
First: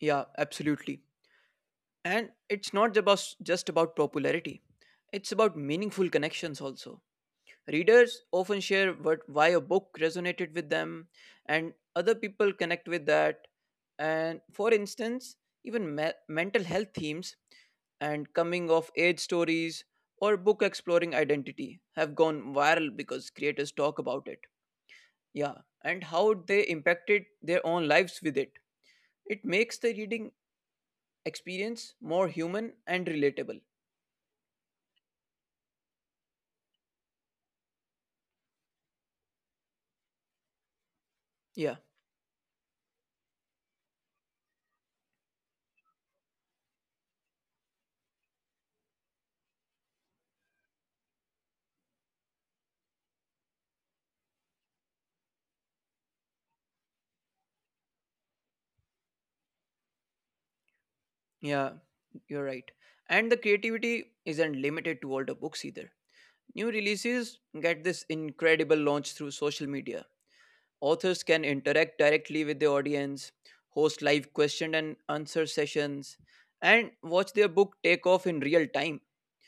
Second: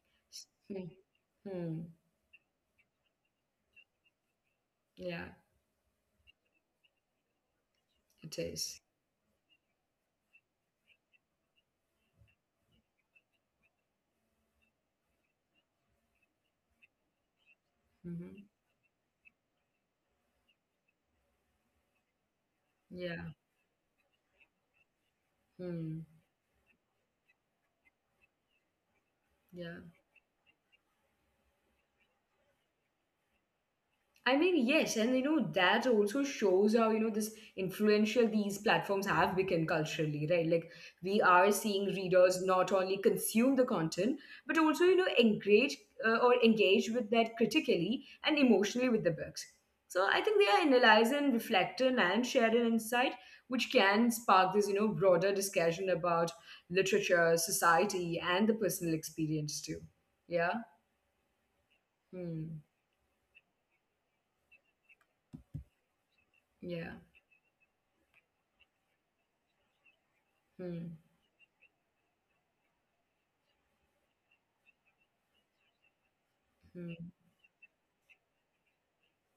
B: yeah,
A: Hmm.
B: absolutely.
A: Hmm.
B: And it's not about just about popularity, it's
A: Yeah,
B: about meaningful connections also. Readers
A: it
B: often
A: is.
B: share what why a book resonated with them, and other people connect with that. And for instance, even mental health themes and
A: Mhm.
B: coming of age stories or book exploring identity have gone viral because
A: Yeah.
B: creators talk about it. Yeah, and
A: Hmm.
B: how they impacted their own lives with it. It makes
A: Yeah.
B: the reading experience more human and relatable.
A: I mean, yes, and you know, that also shows how, you know, this influential these platforms have become culturally, right? Like, we are
B: Yeah,
A: seeing readers not only consume the content, but also, you know, engage with that critically and emotionally with the books. So I think they are analyzing, reflecting, and sharing insight, which can spark this, you know, broader discussion about literature, society, and the personal experience too. Yeah.
B: yeah, you're right.
A: Hmm.
B: And the creativity isn't limited to older books either. New
A: Yeah.
B: releases get this incredible launch through social media.
A: Hmm.
B: Authors can interact directly with the audience, host live question and answer sessions, and
A: Hmm.
B: watch their book take off in real time.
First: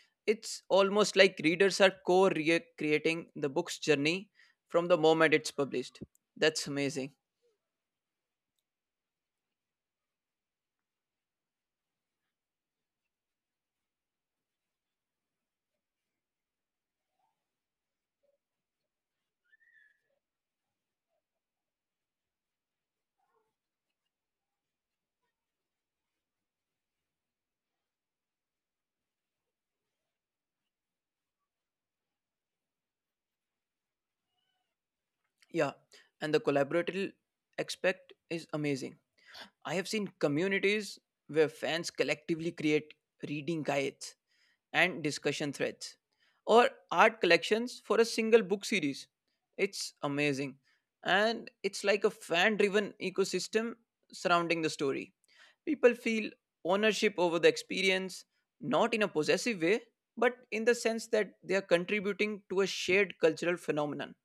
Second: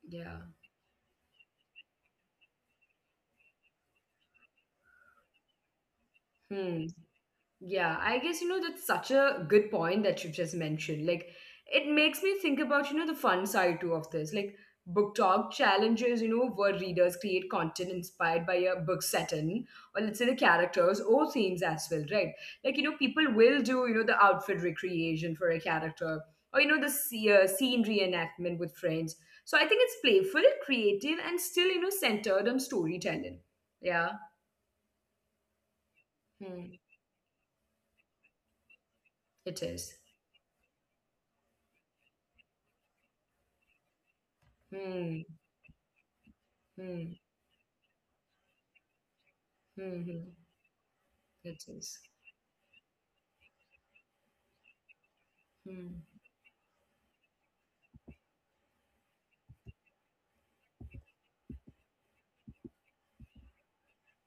A: Yeah.
B: It's almost like readers are co creating the book's journey from the moment it's published. That's
A: Hmm.
B: amazing.
A: Yeah, I guess you know that's such a good point that you just mentioned. Like, it makes me think about you know the fun side too of this. Like, book talk challenges, you know, where readers create content inspired by a book setting or let's say the characters or themes as well, right? Like, you know, people will do you know the outfit recreation for a character or you know the scene reenactment with friends. So I think it's playful, creative, and still you know centered on storytelling. Yeah,
B: Yeah, and the
A: hmm.
B: collaborative aspect is amazing.
A: it
B: I have
A: is.
B: seen communities where fans collectively create reading guides and
A: Hmm.
B: discussion threads or
A: Hmm,
B: art collections for a single book series.
A: hmm,
B: It's
A: hmm.
B: amazing. And
A: It
B: it's
A: is.
B: like a fan driven ecosystem surrounding the story. People
A: Hmm,
B: feel ownership over the experience, not in a possessive way, but in the sense that they are contributing to a shared cultural phenomenon.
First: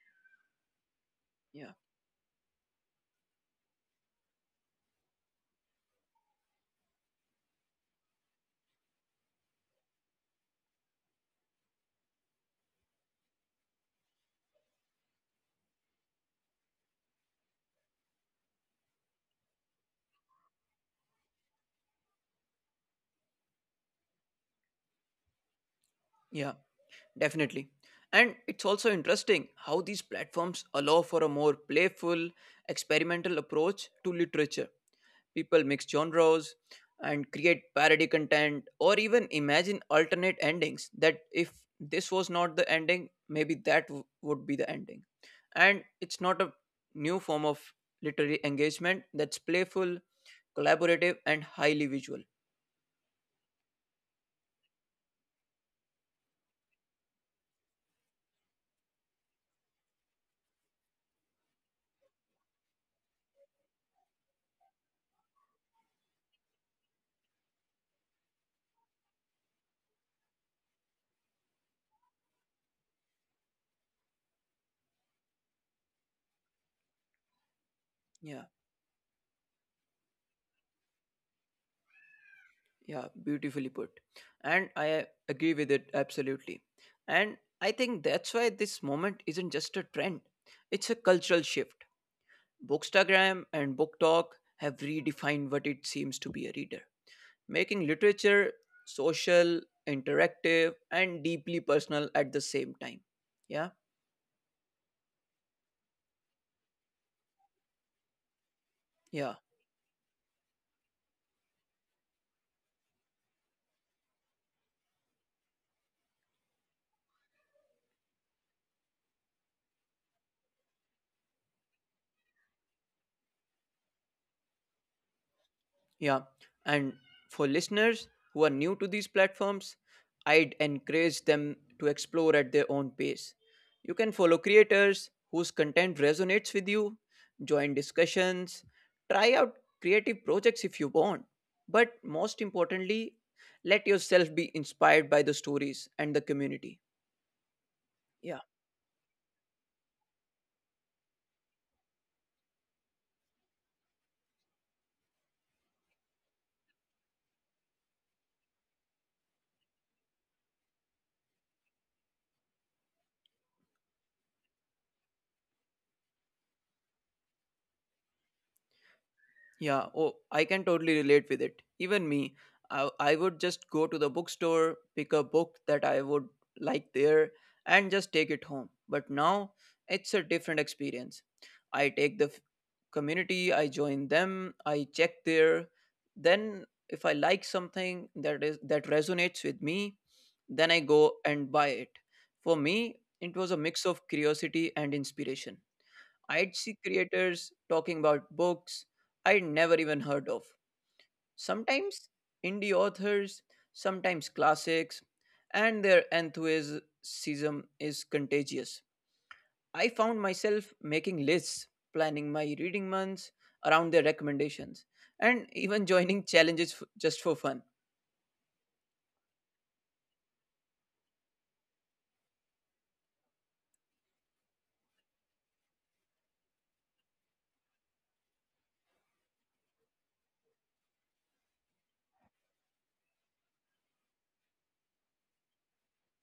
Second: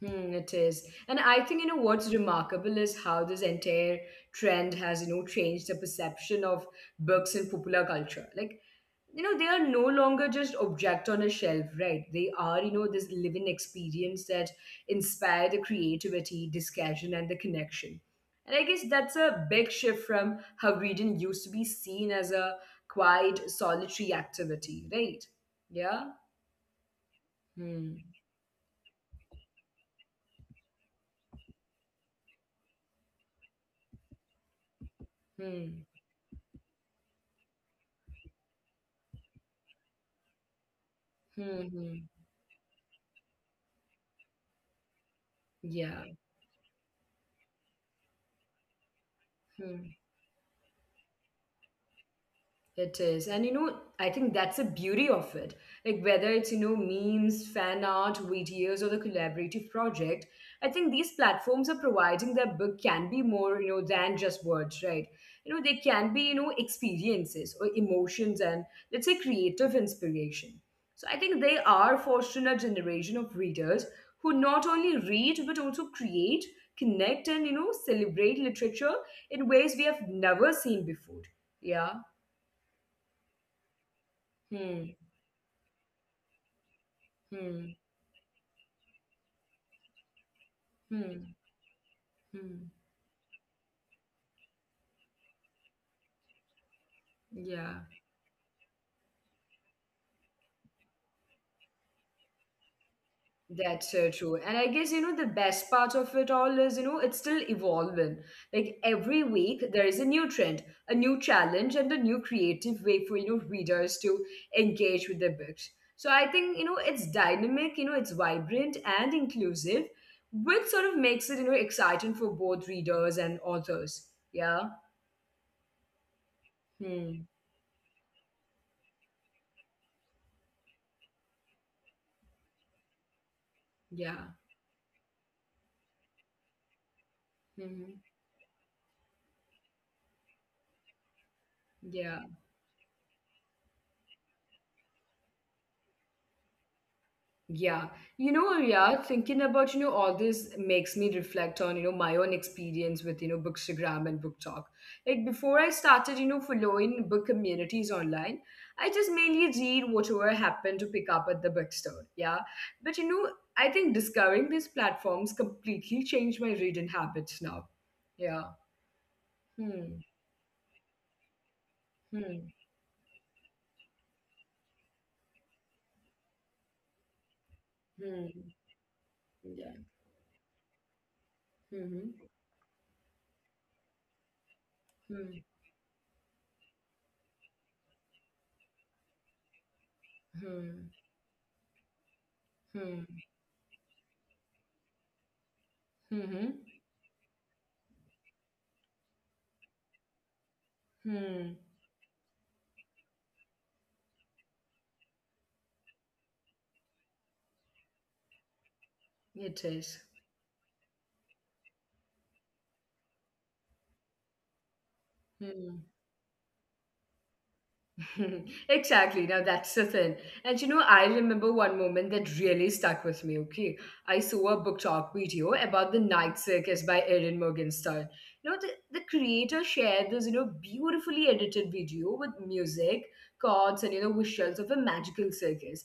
A: hmm, it is. And I think, you
B: Yeah,
A: know, what's remarkable is how this entire trend has, you know, changed the perception of books in popular culture. Like, you know, they are no longer just object on a shelf, right? They are, you know, this living experience that inspire the creativity, discussion, and the connection. And I guess that's a big shift from how reading used to be seen as a quiet, solitary activity, right? Yeah.
B: yeah, definitely.
A: Hmm.
B: And it's also interesting how these platforms allow for a more playful, experimental approach to literature. People mix
A: Hmm.
B: genres and create parody content or even imagine alternate endings that if
A: Hmm. Hmm.
B: this was not the ending, maybe that would be the ending. And
A: Yeah.
B: it's not a new form of literary engagement that's playful,
A: Hmm.
B: collaborative, and highly visual.
A: It is. And you know, I think that's the beauty of it. Like whether it's, you know, memes, fan art, videos, or the collaborative project, I think these platforms are providing that book can be more, you know, than just words, right? You know, they can be, you know, experiences or emotions and let's say creative inspiration. So I think they are fostering a generation of readers who not only read but also create, connect, and you know,
B: Yeah,
A: celebrate literature in ways we have never seen before. Yeah.
B: yeah, beautifully put. And I
A: Hmm.
B: agree with it absolutely. And I think
A: Hmm.
B: that's why this moment isn't just a trend, it's a cultural
A: Hmm.
B: shift.
A: Hmm.
B: Bookstagram and Book Talk have redefined what it seems to be a reader, making
A: Yeah,
B: literature social, interactive, and deeply personal at the same time. Yeah,
A: that's so true. And I guess, you know, the best part of it all is, you know, it's still evolving. Like
B: yeah.
A: every week, there is a new trend, a new challenge, and a new creative way for, you know, readers to engage with their books. So I think, you know, it's dynamic, you know, it's vibrant and inclusive, which sort of makes it, you know, exciting for both readers and authors. Yeah.
B: Yeah, and
A: Hmm.
B: for listeners who are new to these platforms, I'd encourage them to explore at their own pace. You can follow
A: Yeah.
B: creators whose content resonates with you, join
A: hmm
B: discussions, try out creative projects if you want, but
A: Yeah.
B: most importantly, let yourself be inspired by the stories and the community.
A: Yeah,
B: Yeah.
A: yeah, thinking about, you know, all this makes me reflect on, you know, my own experience with, you know, Bookstagram and Book Talk. Like before I started, you know, following book communities online, I just mainly read whatever happened to pick up at the bookstore. Yeah. But, you know, I think discovering these platforms completely changed my reading habits now. Yeah.
B: Yeah,
A: Hmm.
B: oh, I can totally relate with it. Even me,
A: Hmm.
B: I would just go to the bookstore, pick a book that I would like there, and just take
A: Hmm.
B: it home. But now
A: Yeah.
B: it's a different experience. I take
A: Hmm.
B: the community, I join them, I check
A: Hmm.
B: there. Then, if I like something that is that resonates with me, then I
A: Hmm.
B: go and buy it. For me,
A: Hmm.
B: it was a mix of curiosity and inspiration. I'd
A: Hmm.
B: see creators talking about books I'd never even heard of.
A: Hmm.
B: Sometimes indie authors, sometimes classics, and their enthusiasm is contagious.
A: It
B: I
A: is.
B: found myself making lists, planning my reading months around their recommendations, and even
A: Hmm.
B: joining challenges just for fun.
A: exactly. Now that's the thing. And you know, I remember one moment that really stuck with me. Okay, I saw a book talk video about the Night Circus by Erin Morgenstern. You know, the creator shared this, you know, beautifully edited video with music, chords, and you know, visuals of a magical circus.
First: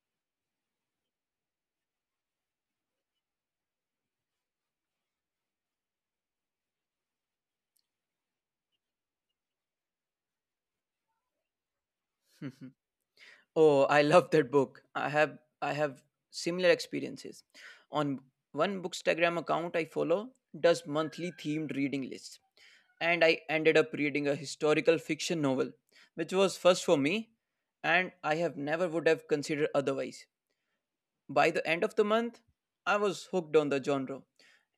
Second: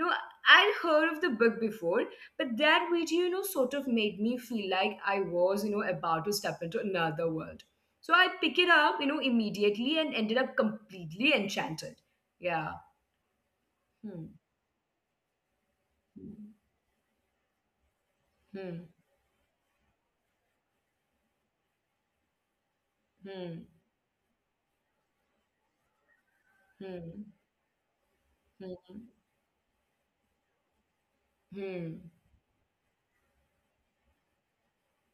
A: No, I'd heard of the book before, but that video, you know, sort of made me feel like I was, you know, about to step into another world so I pick it up, you know, immediately and ended up completely enchanted. Yeah.
B: Oh, I
A: Hmm.
B: love that book. I have similar experiences. On
A: Hmm.
B: one Bookstagram account I follow does monthly themed reading lists,
A: Hmm.
B: and
A: Hmm.
B: I ended up reading a historical fiction novel, which was first for me, and I
A: Hmm.
B: have
A: Hmm.
B: never would have considered otherwise. By the
A: Hmm.
B: end of the month, I was hooked on the genre.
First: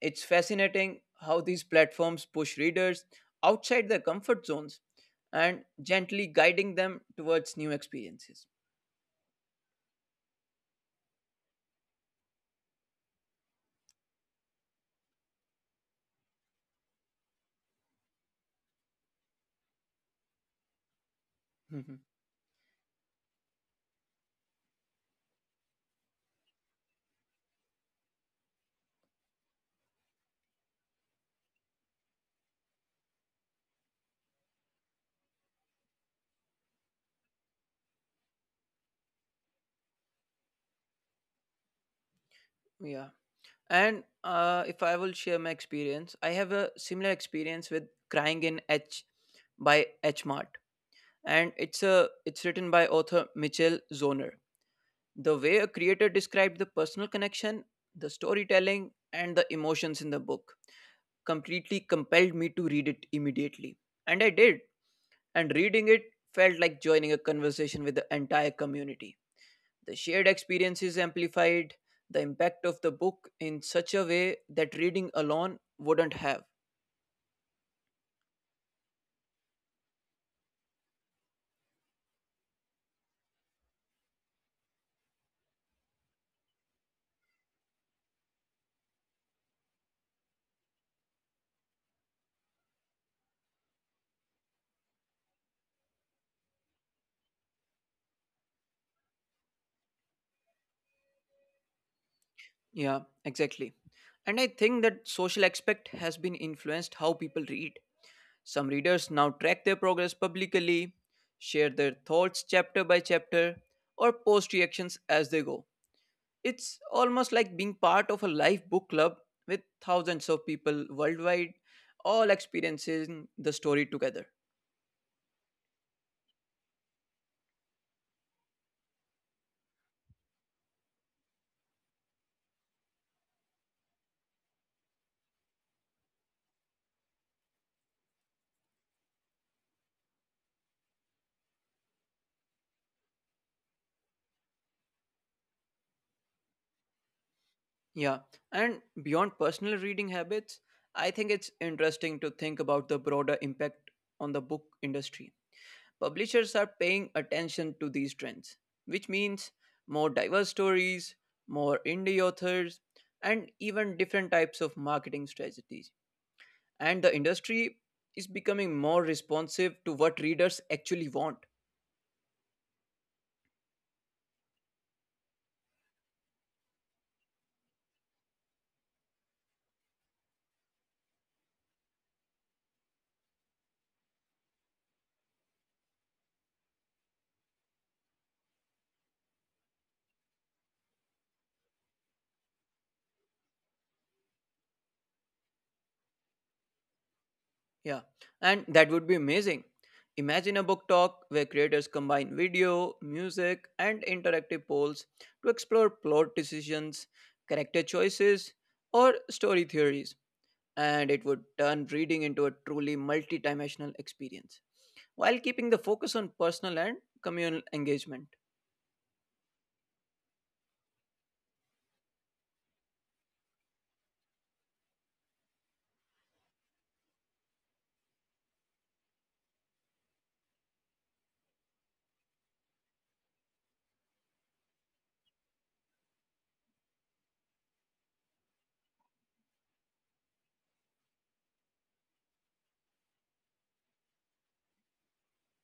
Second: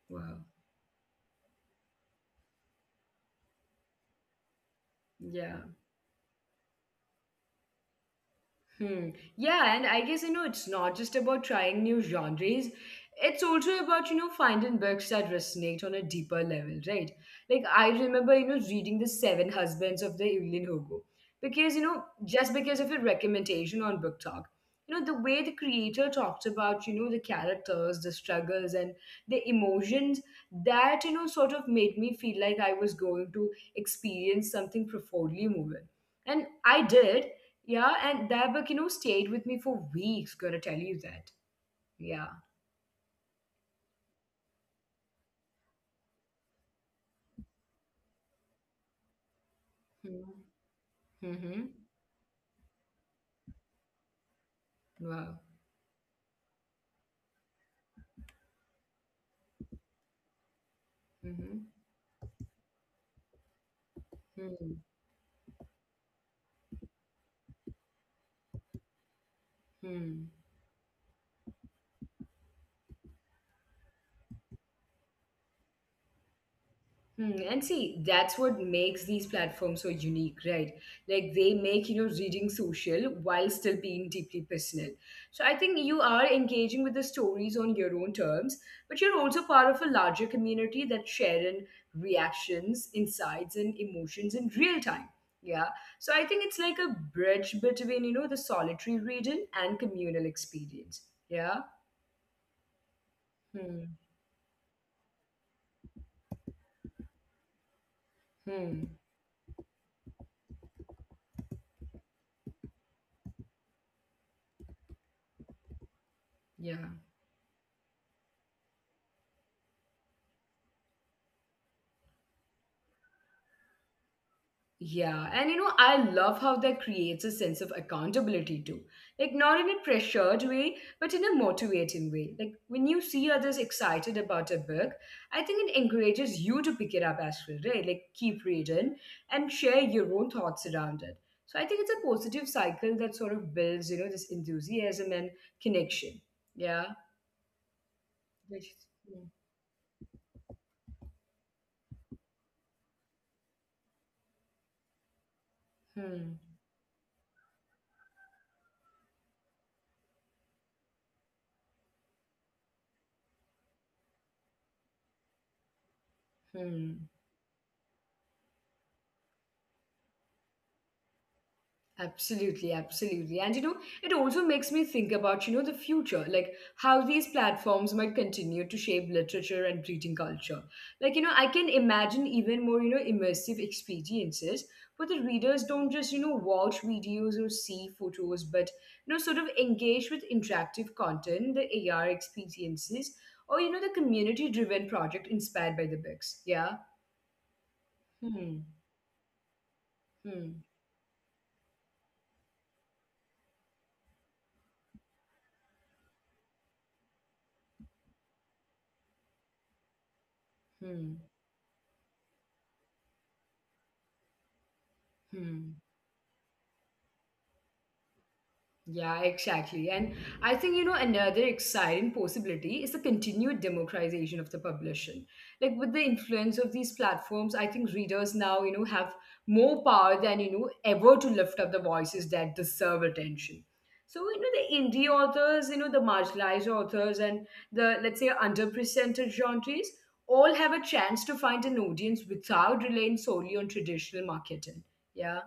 B: It's
A: Wow.
B: fascinating how these platforms push readers outside their comfort zones
A: Yeah.
B: and gently guiding them towards new experiences.
A: Hmm. Yeah, and I guess you know it's not just about trying new genres. It's also about you know finding books that resonate on a deeper level, right? Like I remember you know reading the Seven Husbands of the Evelyn Hugo because you know
B: Mhm.
A: just because of a recommendation on Book Talk, you know the way the creator talked about you know the characters, the struggles, and the emotions that you know sort of made me feel like I was going to experience something profoundly moving and I did yeah, and that book, you know, stayed with me for weeks, gotta tell you that. Yeah.
B: Yeah. And if I will share my experience, I have a similar experience with Crying in H by H Mart, and
A: Mm-hmm.
B: it's written by author Mitchell Zoner.
A: Wow.
B: The way a creator described the personal connection, the storytelling, and the emotions in the book
A: Mm-hmm.
B: completely compelled me to read it immediately. And I did.
A: hmm
B: And reading it felt like joining a conversation with the entire community. The shared
A: Hmm.
B: experiences amplified the impact of the book in such a way that reading alone wouldn't have.
A: Hmm, and see, that's what makes these platforms so unique, right? Like they make, you know, reading social while still being deeply personal. So I think you are engaging with the stories on your own terms, but you're also part of a larger community that's sharing reactions, insights, and emotions in real time. Yeah. So I think it's like a bridge between, you know, the solitary reading and communal experience. Yeah.
B: Yeah, exactly.
A: Hmm.
B: And I think that social aspect has been influenced how people read. Some
A: Hmm.
B: readers now track their progress publicly, share their thoughts chapter by chapter, or post reactions as they go. It's
A: Yeah.
B: almost like being part of a live book club with thousands of people worldwide, all experiencing the story together.
A: Yeah, and you know, I love how that creates a sense of accountability too. Like, not in a pressured way, but in a motivating way. Like, when you see others excited about a book, I think it encourages you to pick it up as well, right? Like, keep reading and share your own thoughts around it. So, I think it's a positive cycle that sort of builds, you know, this enthusiasm and connection. Yeah.
B: Yeah,
A: Which-
B: and beyond personal reading habits, I think it's interesting to think about the broader impact on the book industry.
A: Hmm.
B: Publishers are paying attention to these trends, which means more diverse stories, more indie authors, and even different types of marketing strategies. And
A: Hmm.
B: the industry is becoming more responsive to what readers actually want.
A: Absolutely, absolutely. And you know, it also makes me think about, you know, the future, like how these platforms might continue to shape literature and reading culture. Like, you know, I can imagine even more, you know, immersive experiences where the readers don't just, you know, watch videos or see photos, but, you know, sort of engage with interactive content, the AR experiences, or, you know, the community driven project inspired by the books. Yeah.
B: Yeah,
A: Hmm.
B: and that would be amazing. Imagine a
A: Hmm.
B: book talk where creators combine video, music, and interactive polls to explore plot decisions, character choices, or story theories, and
A: Hmm.
B: it would turn reading into a truly multidimensional experience while keeping
A: Hmm.
B: the focus on personal and communal engagement.
A: Yeah, exactly. And I think, you know, another exciting possibility is the continued democratization of the publishing. Like with the influence of these platforms, I think readers now, you know, have more power than, you know, ever to lift up the voices that deserve attention. So, you know, the indie authors, you know, the marginalized authors and the, let's say, underrepresented genres all have a chance to find an audience without relying solely on traditional marketing. Yeah.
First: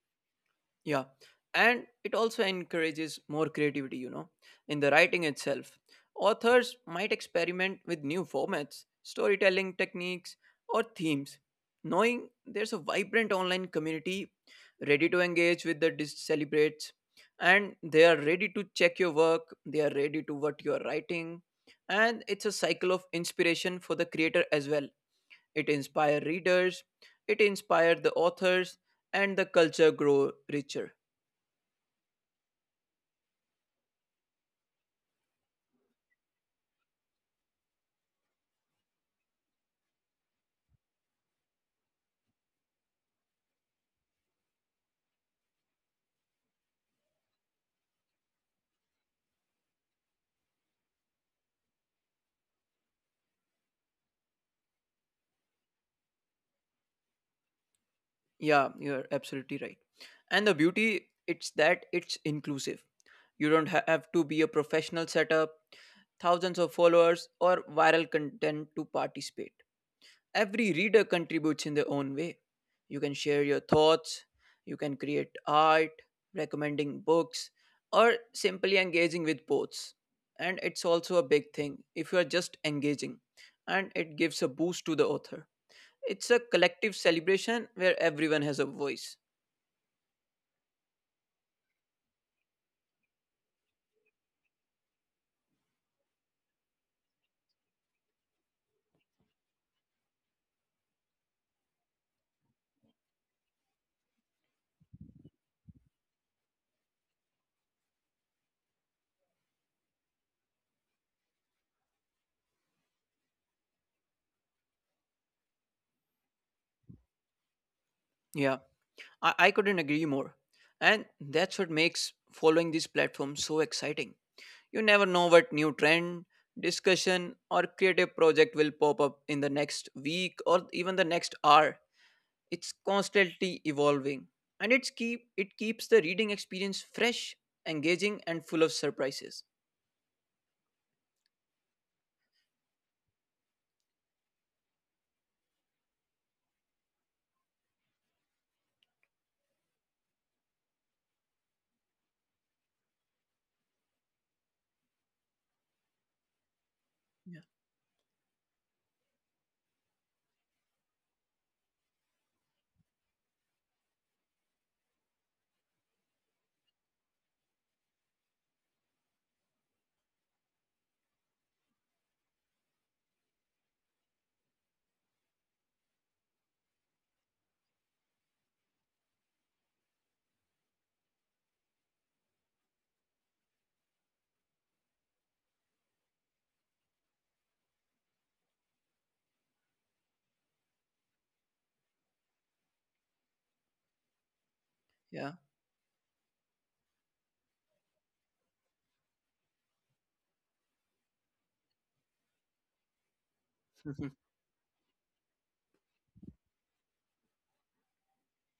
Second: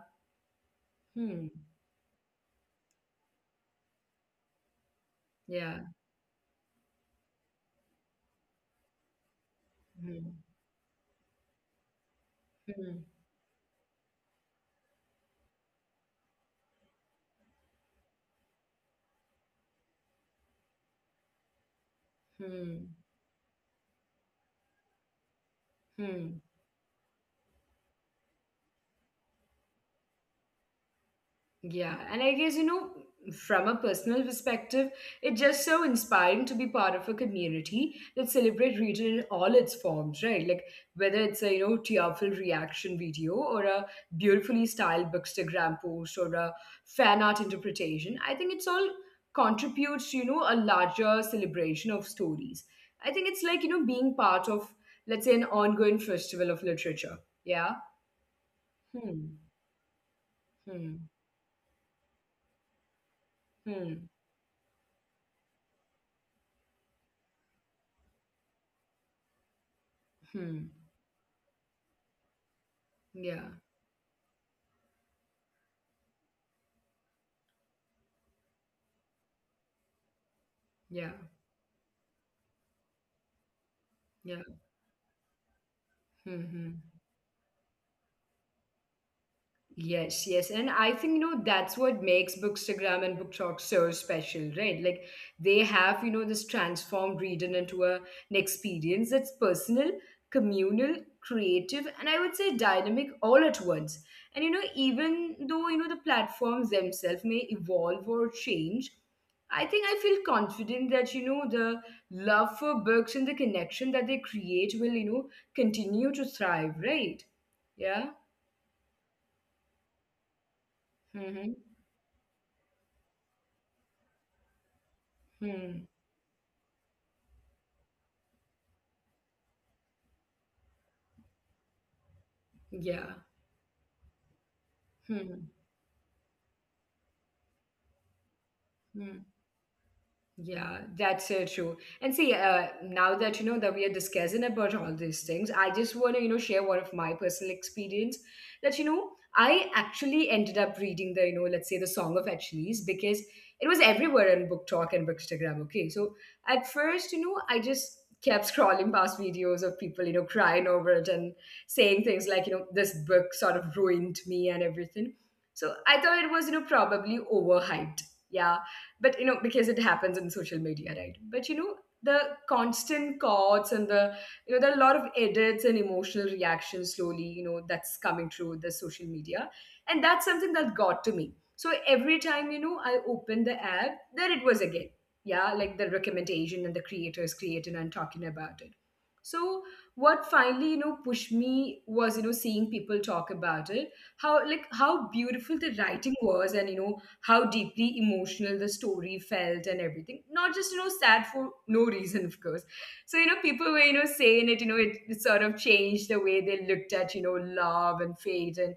B: Yeah.
A: Hmm.
B: And it also encourages more creativity, you know, in the writing
A: Yeah.
B: itself. Authors might experiment with new formats, storytelling
A: Hmm.
B: techniques, or themes. Knowing there's a
A: Hmm.
B: vibrant online community ready to engage with the celebrates, and they are ready to check your work, they are ready to what you are writing. And it's a
A: Hmm.
B: cycle of inspiration for the creator as well. It
A: Hmm.
B: inspires readers, it inspires the authors, and the culture grow richer.
A: Yeah. And I guess, you know, from a personal perspective, it's just so inspiring to be part of a community that celebrate region in all its forms, right? Like whether it's a, you know, tearful reaction video or a beautifully styled bookstagram post or a fan art interpretation. I think it's all contributes to, you know, a larger celebration of stories. I think it's like, you know, being part of, let's say, an ongoing festival of literature. Yeah.
B: Yeah, you're
A: Hmm.
B: absolutely right. And the
A: Hmm.
B: beauty it's that it's inclusive. You don't ha-
A: Hmm.
B: have to be a professional setup, thousands of followers or viral content to participate.
A: Hmm.
B: Every reader contributes in their own way. You can
A: Yeah,
B: share your thoughts, you can create art, recommending books or simply engaging with posts. And it's
A: yeah,
B: also a big thing if you are just engaging, and it
A: yeah.
B: gives a boost to the author. It's a
A: Hmm.
B: collective celebration where everyone has a voice.
A: Yes, yes. And I think, you know, that's what makes Bookstagram and Book Talk so special, right? Like they have, you know, this transformed reading into a, an experience that's personal, communal, creative, and I would say dynamic all at once. And, you know, even though, you know, the platforms themselves may evolve or change, I think I feel confident that, you know, the love for books and the connection that they create will, you know, continue to thrive, right? Yeah.
B: Yeah, I couldn't agree more. And
A: Mm-hmm.
B: that's what makes following these platforms so exciting. You never know what
A: Hmm.
B: new trend, discussion, or creative project will pop up in the next week or even the next hour. It's
A: Yeah.
B: constantly evolving. And it's
A: Hmm.
B: keep it keeps the reading experience fresh, engaging, and full of
A: Hmm.
B: surprises.
A: Yeah, that's so true. And see, now that you know that we are discussing about all these things, I just want to you know share one of my personal experience that you know I actually ended up reading the you know let's say the Song of Achilles because it was everywhere on Book Talk and Bookstagram. Okay, so at first you know I
B: Yeah.
A: just kept scrolling past videos of people you know crying over it and saying things like you know this book sort of ruined me and everything. So I thought it was you know probably overhyped. Yeah, but you know because it happens in social media right but you know the constant cuts and the you know there are a lot of edits and emotional reactions slowly you know that's coming through the social media and that's something that got to me so every time you know I opened the app there it was again yeah like the recommendation and the creators creating and talking about it so what finally you know pushed me was you know seeing people talk about it how like how beautiful
B: Yeah.
A: the writing was and you know how deeply emotional the story felt and everything. Not just, you know, sad for no reason, of course. So, you know, people were, you
B: Mm-hmm.
A: know, saying it, you know, it sort of changed the way they looked at, you know, love and fate. And,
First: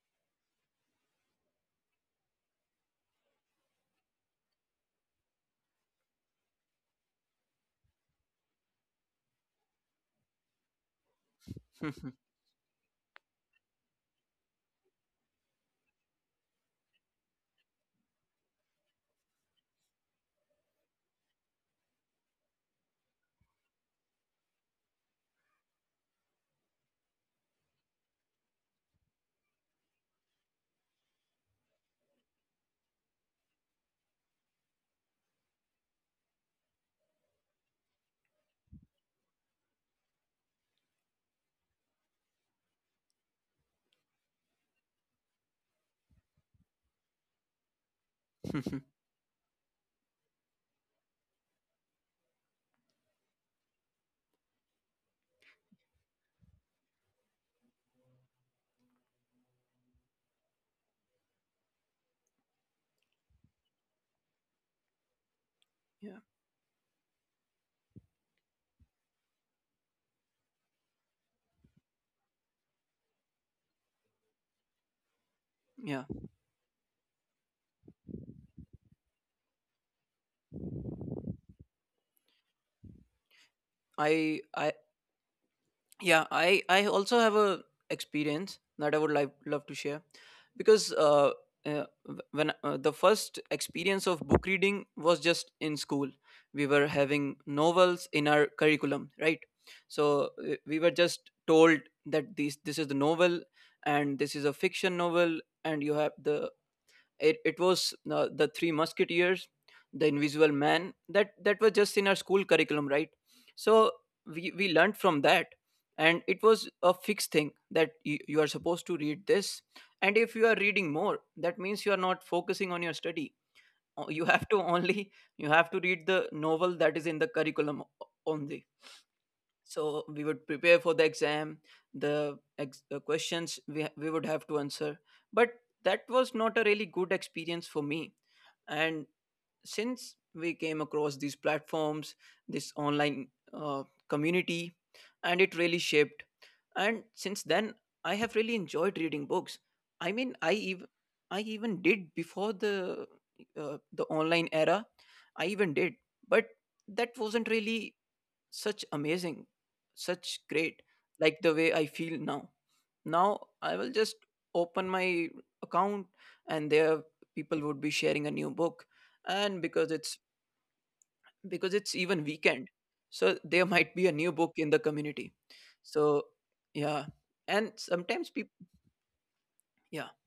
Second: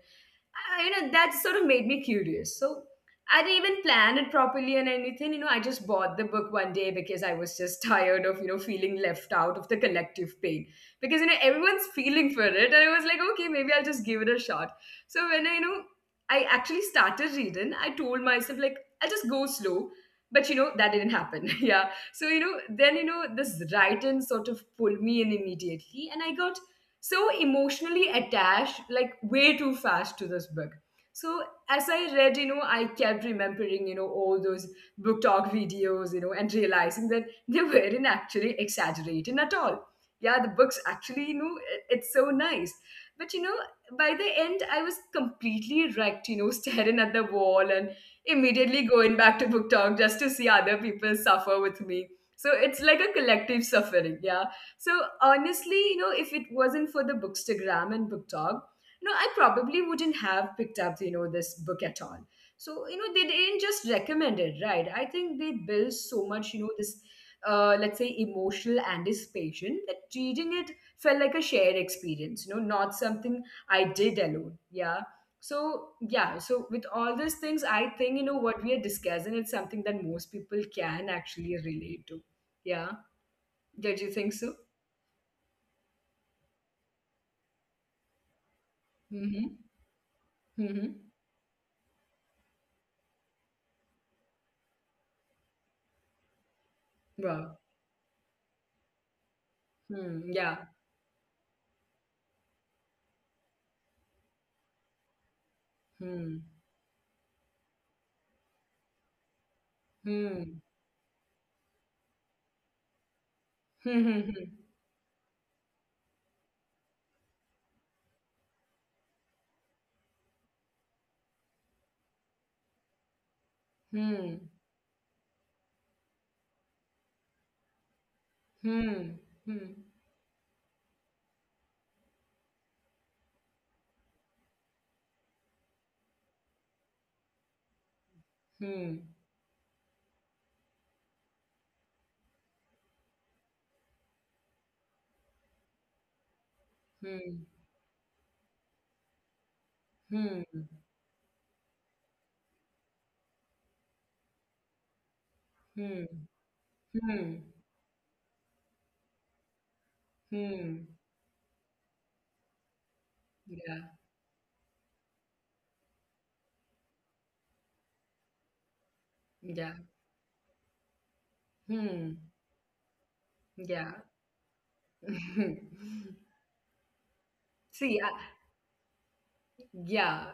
A: I, you know, that sort of made me curious. So I didn't even plan it properly and anything. You know, I just bought the book one day because I was just tired of, you know, feeling left out of the collective pain. Because, you know, everyone's feeling for it. And I was like, okay, maybe I'll just give it a shot. So when I, you know, I actually started reading. I told myself like I'll just go slow, but you know that didn't happen. Yeah. So you know then you know this writing sort of pulled me in immediately, and I got so emotionally attached, like way too fast to this book. So as I read, you know, I kept remembering, you know, all those book talk videos, you know, and realizing that they weren't actually exaggerating at all. Yeah, the books actually, you know, it's so nice. But you know, by the end, I was completely wrecked, you know, staring at the wall and immediately going back to book talk just to see other people suffer with me. So it's like a collective suffering, yeah. So honestly, you know, if it wasn't for the Bookstagram and book talk, you know, I probably wouldn't have picked up, you know, this book at all. So you know, they didn't just recommend it, right? I think they built so
B: Yeah,
A: much, you know, this let's say emotional anticipation that reading it felt like a shared experience, you know, not something I did alone. Yeah. So,
B: yeah.
A: yeah. So, with all these things, I think, you know, what we are discussing is something that most people can actually relate to. Yeah. Did you
B: i
A: think so?
B: i yeah, I also have a experience that I would
A: Mm-hmm.
B: love to share
A: Mm-hmm.
B: because uh wh- when the first experience of book reading was just in school. We were having
A: Wow.
B: novels in our curriculum, right?
A: Hmm.
B: So
A: Yeah.
B: we were just told that this is the novel, and this is a fiction novel, and you have
A: Hmm.
B: the — it was The Three Musketeers, The
A: Hmm.
B: Invisible Man, that was just in our school curriculum, right? So
A: Hmm.
B: we learned from that, and it was a fixed thing that you are supposed to read this, and if you are reading more, that means you are not focusing on your study. You
A: Hmm.
B: have to only — you have to read the novel that is in the curriculum only.
A: Hmm. Hmm.
B: So we would prepare for the exam, the, the questions we, we would have to answer. But that was not a really good experience for me.
A: Hmm. Hmm.
B: And since we came across these platforms, this online uh, community, and it really shaped. And since then, I have really enjoyed reading books. I
A: Hmm.
B: mean,
A: Hmm.
B: I even — I even did before the online era. I even did,
A: Hmm.
B: but
A: Hmm.
B: that
A: Hmm.
B: wasn't really such amazing, such
A: Hmm.
B: great, like the way I feel now. Now
A: Yeah.
B: I will just open my account, and there people would be sharing a new book, and
A: Yeah.
B: because it's — because it's
A: Hmm.
B: even weekend, so there
A: Yeah.
B: might be a new book in the community. So yeah. And
A: See, I,
B: sometimes people, yeah.
A: yeah.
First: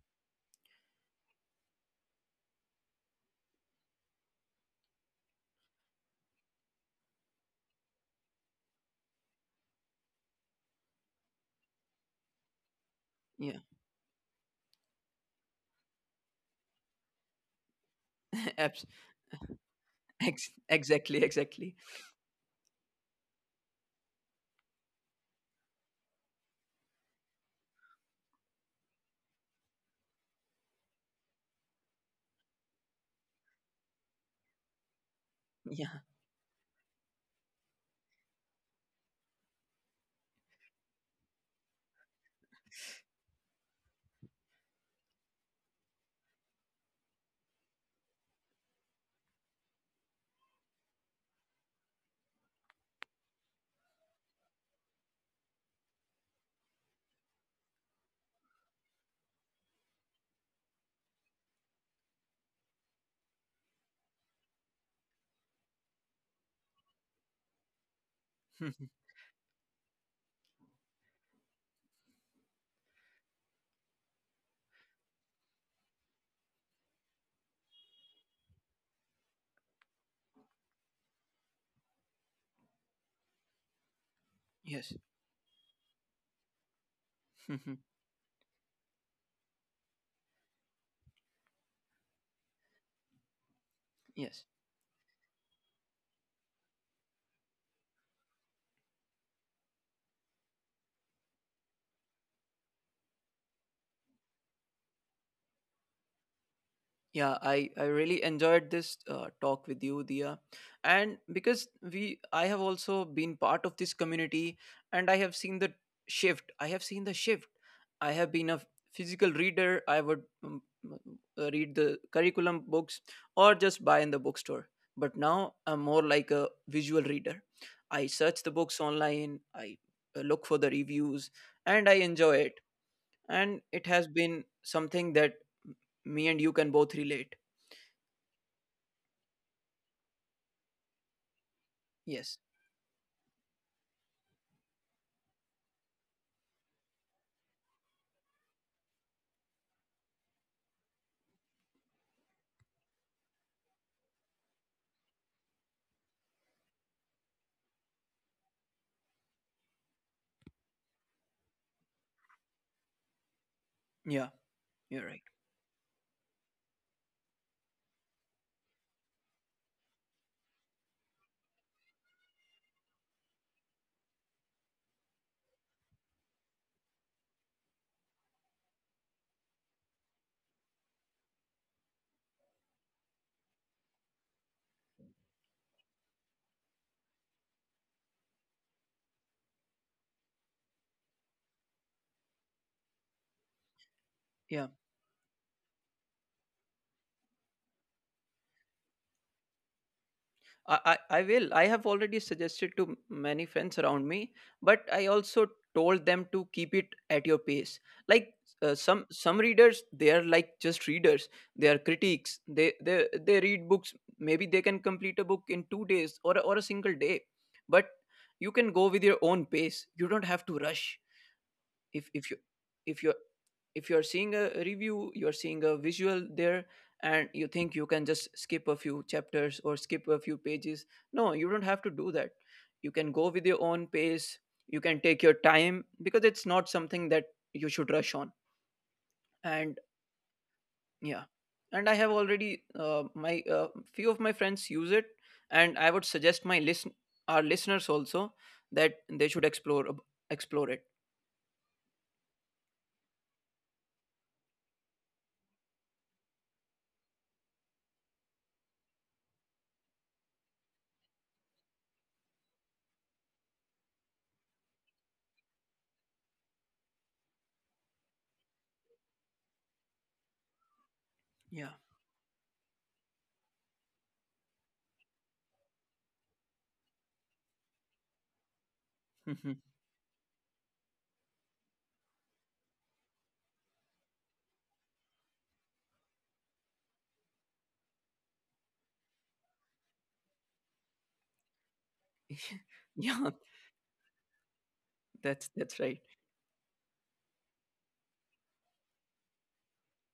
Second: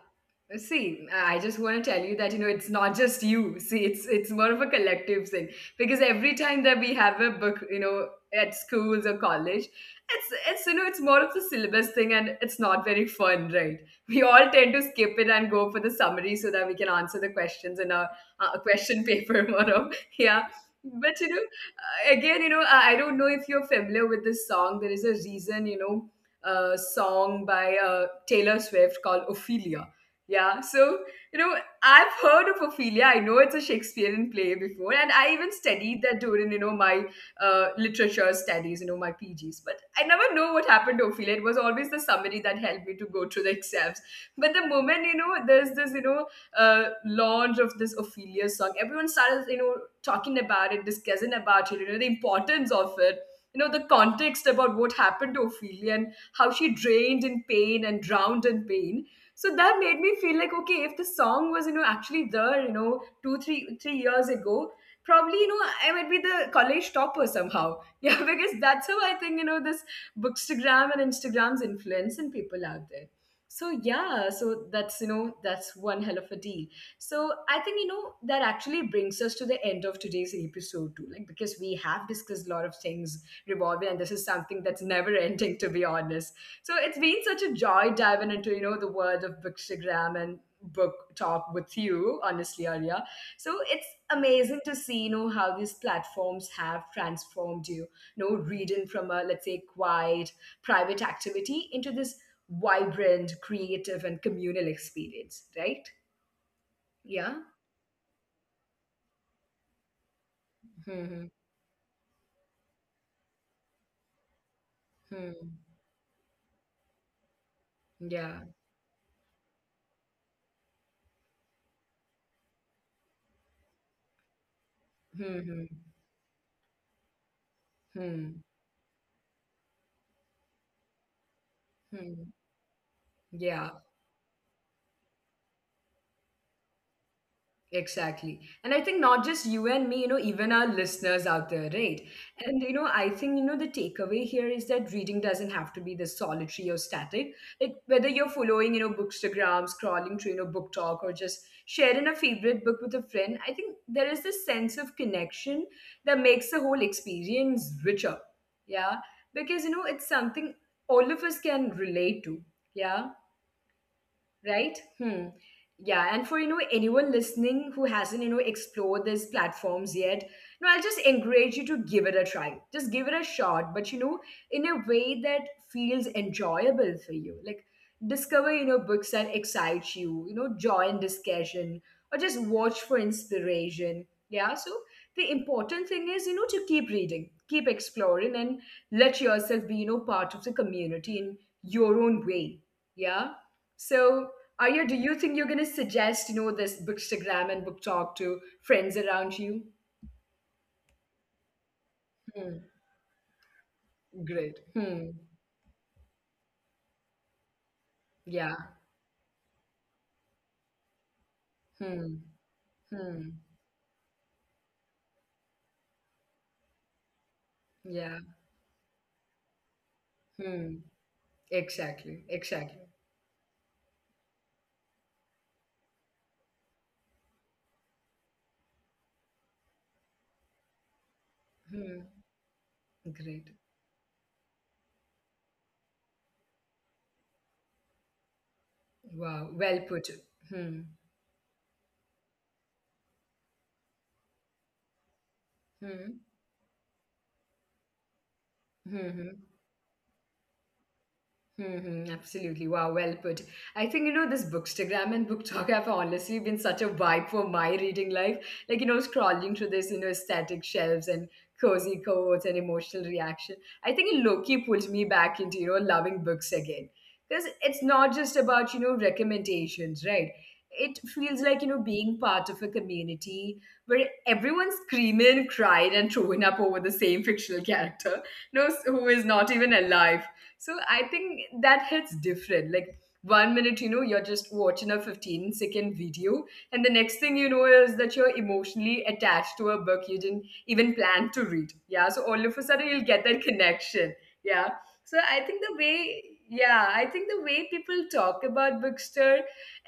A: See, I just want to tell you that you know it's not just you. See, it's more of a collective thing because every time that we have a book, you know, at schools or college, it's you know it's more of the syllabus thing and it's not very fun,
B: Yeah.
A: right? We all tend to skip it and go for the summary so that we can answer the questions in a
B: abs-
A: question paper, more of yeah. But
B: exactly,
A: you know,
B: exactly.
A: again, you know, I don't know if you're familiar with this song. There is a reason, you know song by Taylor Swift called Ophelia. Yeah, so you know, I've heard of Ophelia. I know it's a Shakespearean play before, and I even
B: Yeah.
A: studied that during you know my literature studies, you know my PGs. But I never know what happened to Ophelia. It was always the summary that helped me to go through the exams. But the moment you know there's this you know launch of this Ophelia song, everyone started you know talking about it, discussing about it, you know the importance of it, you know the context about what happened to Ophelia and how she drained in pain and drowned in pain. So that made me feel like, okay, if the song was, you know, actually there, you know, two, three, 3 years ago, probably, you know, I might be the college topper somehow. Yeah, because that's how I think, you know, this Bookstagram and Instagram's influence influencing people out there. So yeah, so that's, you know, that's one hell of a deal. So I think you know that actually brings us to the end of today's episode too, like because we have discussed a lot of things revolving, and this is something that's
B: Yes.
A: never ending to be honest. So it's been such a joy diving into you know the world of bookstagram and book talk with you, honestly, Arya. So it's
B: Yes.
A: amazing to see you know how these platforms have transformed you, you know, reading from a let's say quiet private activity into this vibrant, creative, and communal experience, right?
B: Yeah,
A: Yeah.
B: I really enjoyed this talk with you, Dia. And
A: Mhm,
B: because we, I have also been part of this community, and I
A: hmm,
B: have
A: hmm.
B: seen the shift. I have seen the shift. I have been
A: Yeah,
B: a physical reader. I would read the curriculum books or just buy in the bookstore. But now I'm
A: mhm,
B: more like a visual reader. I
A: hmm, hmm, yeah.
B: search the books online, I look for the reviews, and I
A: Hmm.
B: enjoy it. And
A: Yeah.
B: it has been something that me and you can both relate.
A: Exactly. And I think not just you and me, you know, even our listeners out there, right?
B: Yes.
A: And, you know, I think, you know, the takeaway here is that reading doesn't have to be this solitary or static. Like, whether you're following, you know, bookstagram, scrolling through, you know, book talk, or just sharing a favorite book with a friend, I think there is this sense of connection that makes the whole experience richer. Yeah. Because, you know, it's something all of us can relate to. Yeah,
B: Yeah.
A: right.
B: You're right.
A: Hmm. Yeah, and for you know anyone listening who hasn't you know explored these platforms yet, no I'll just encourage you to give it a try, just give it a shot, but you know in a way that feels enjoyable for you. Like discover you know books that excite you, you know join discussion or just watch for inspiration. Yeah, so the important thing is you know to keep reading, keep exploring, and let yourself be you know part of the community in your own way. Yeah. So,
B: Yeah.
A: Arya, do you think you're going to suggest, you know, this bookstagram and book talk to friends around you?
B: I will. I have already suggested
A: Hmm.
B: to many friends around me,
A: Great.
B: but I
A: Hmm.
B: also told them to keep it at your pace. Like
A: Yeah.
B: some readers, they are like just readers. They are
A: Hmm.
B: critics. They
A: Hmm.
B: read books. Maybe they can complete a book in 2 days or or a single day. But
A: Yeah.
B: you can go with your own pace. You don't have to
A: Hmm.
B: rush. If you
A: Exactly.
B: if
A: Exactly.
B: you if you're seeing a review, you're seeing a visual there, and you think you can just skip a few chapters or skip a few pages, no, you don't have to do that.
A: Hmm.
B: You can go with your
A: Great.
B: own pace, you can take your time, because it's not something that you should rush on.
A: Wow.
B: And
A: Well put. Hmm.
B: yeah, and I have already my few of my friends use it, and I would
A: Hmm.
B: suggest my listen our listeners also that
A: Hmm.
B: they should
A: Hmm.
B: explore it.
A: Mm-hmm, absolutely. Wow, well put. I think, you know, this Bookstagram and Book Talk have honestly been such a vibe for my reading life. Like, you know, scrolling through this, you know, aesthetic shelves and cozy quotes and emotional reaction. I think it low-key pulls me back into, you know, loving books again. Because it's not just about, you know, recommendations, right? It feels like, you know, being part of a community where everyone's screaming, crying, and throwing up over the same fictional character, no, who is
B: Yeah.
A: not even alive, so I think that hits different. Like one minute, you know, you're just watching a 15-second video, and the next thing you know is that you're emotionally attached to a book you didn't even plan to read. Yeah. So all of a sudden, you'll
B: Yeah.
A: get that connection. Yeah. So I
B: That's
A: think
B: right.
A: the way, yeah, I think the way people talk about Bookster,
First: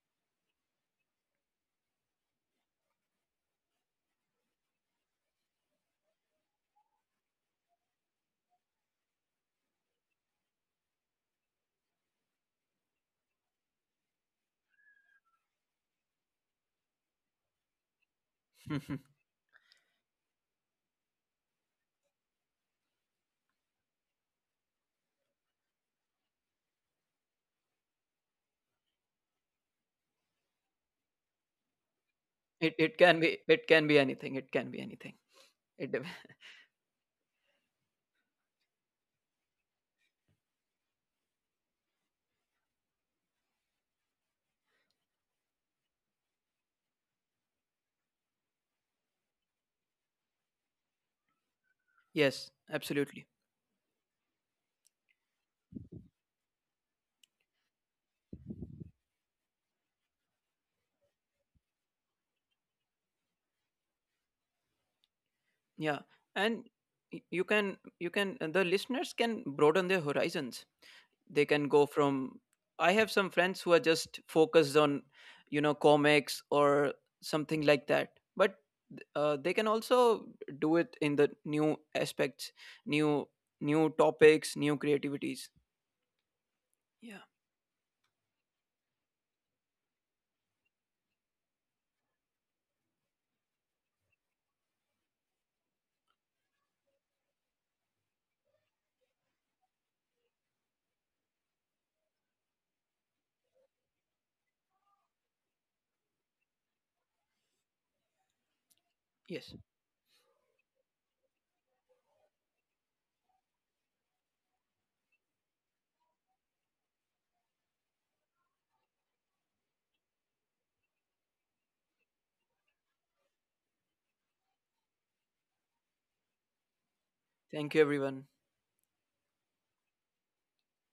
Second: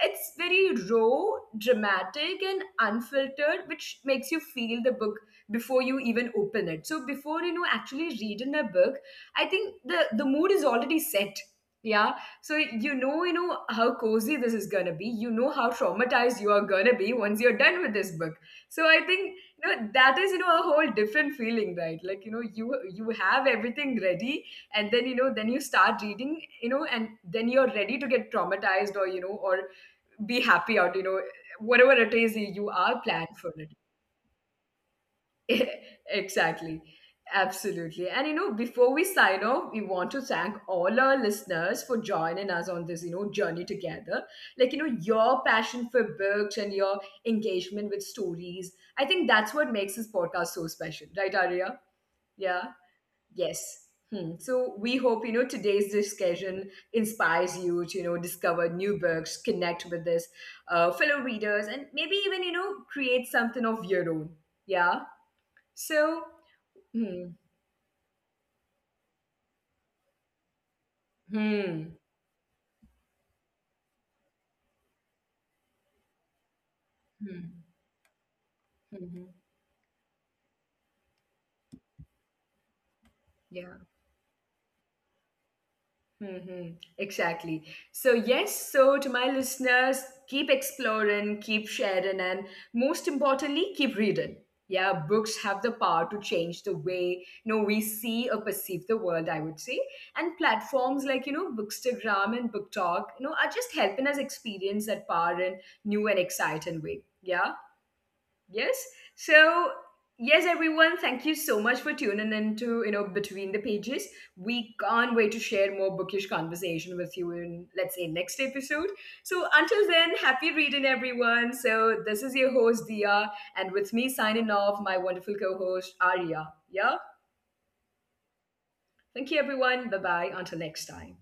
A: it's very raw, dramatic, and unfiltered, which makes you feel the book before you even open it. So before you know actually reading a book, I think the mood is already set. Yeah. So you know how cozy this is gonna be. You know how traumatized you are gonna be once you're done with this book. So I think you know that is you know a whole different feeling, right? Like you know you have everything ready, and then you know then you start reading, you know, and then you're ready to get traumatized or you know or be happy out, you know, whatever it is you
B: it
A: are
B: it can
A: planned for.
B: be, it can be anything. It can be anything. It dep-
A: Exactly. Absolutely. And you know, before we sign off, we want to thank all our listeners for joining us on this, you know, journey together. Like, you know, your passion for books and your engagement with stories. I think that's what makes this podcast so special, right, Arya? Yeah.
B: yes, absolutely.
A: Yes. Hmm. So we hope, you know, today's discussion inspires you to, you know, discover new books, connect with this fellow readers, and maybe even, you know, create something of your own. Yeah. So
B: Yeah, and
A: hmm.
B: you can, you can, and the listeners can broaden their horizons. They can
A: Hmm.
B: go from — I have some friends who are just focused on, you know, comics or
A: Hmm.
B: something like that, but
A: Mhm.
B: they can also do it in the new aspects, new,
A: Yeah.
B: new topics, new creativities.
A: Mhm.
B: Yeah.
A: Exactly. So, yes, so to my listeners, keep exploring, keep sharing, and most importantly, keep reading. Yeah, books have the power to change the way you know we see or perceive the world, I would say. And platforms like you know Bookstagram and BookTok, you know, are just helping us experience that power in new and exciting way. Yeah. Yes. So,
B: Yes.
A: yes, everyone, thank you so much for tuning in to, you know, Between the Pages. We can't wait to share more bookish conversation with you in, let's say, next episode. So, until then, happy reading, everyone. So, this is your host, Dia, and with me signing off, my wonderful co host, Arya. Yeah.
B: Thank you, everyone.
A: Thank you, everyone. Bye bye. Until next time.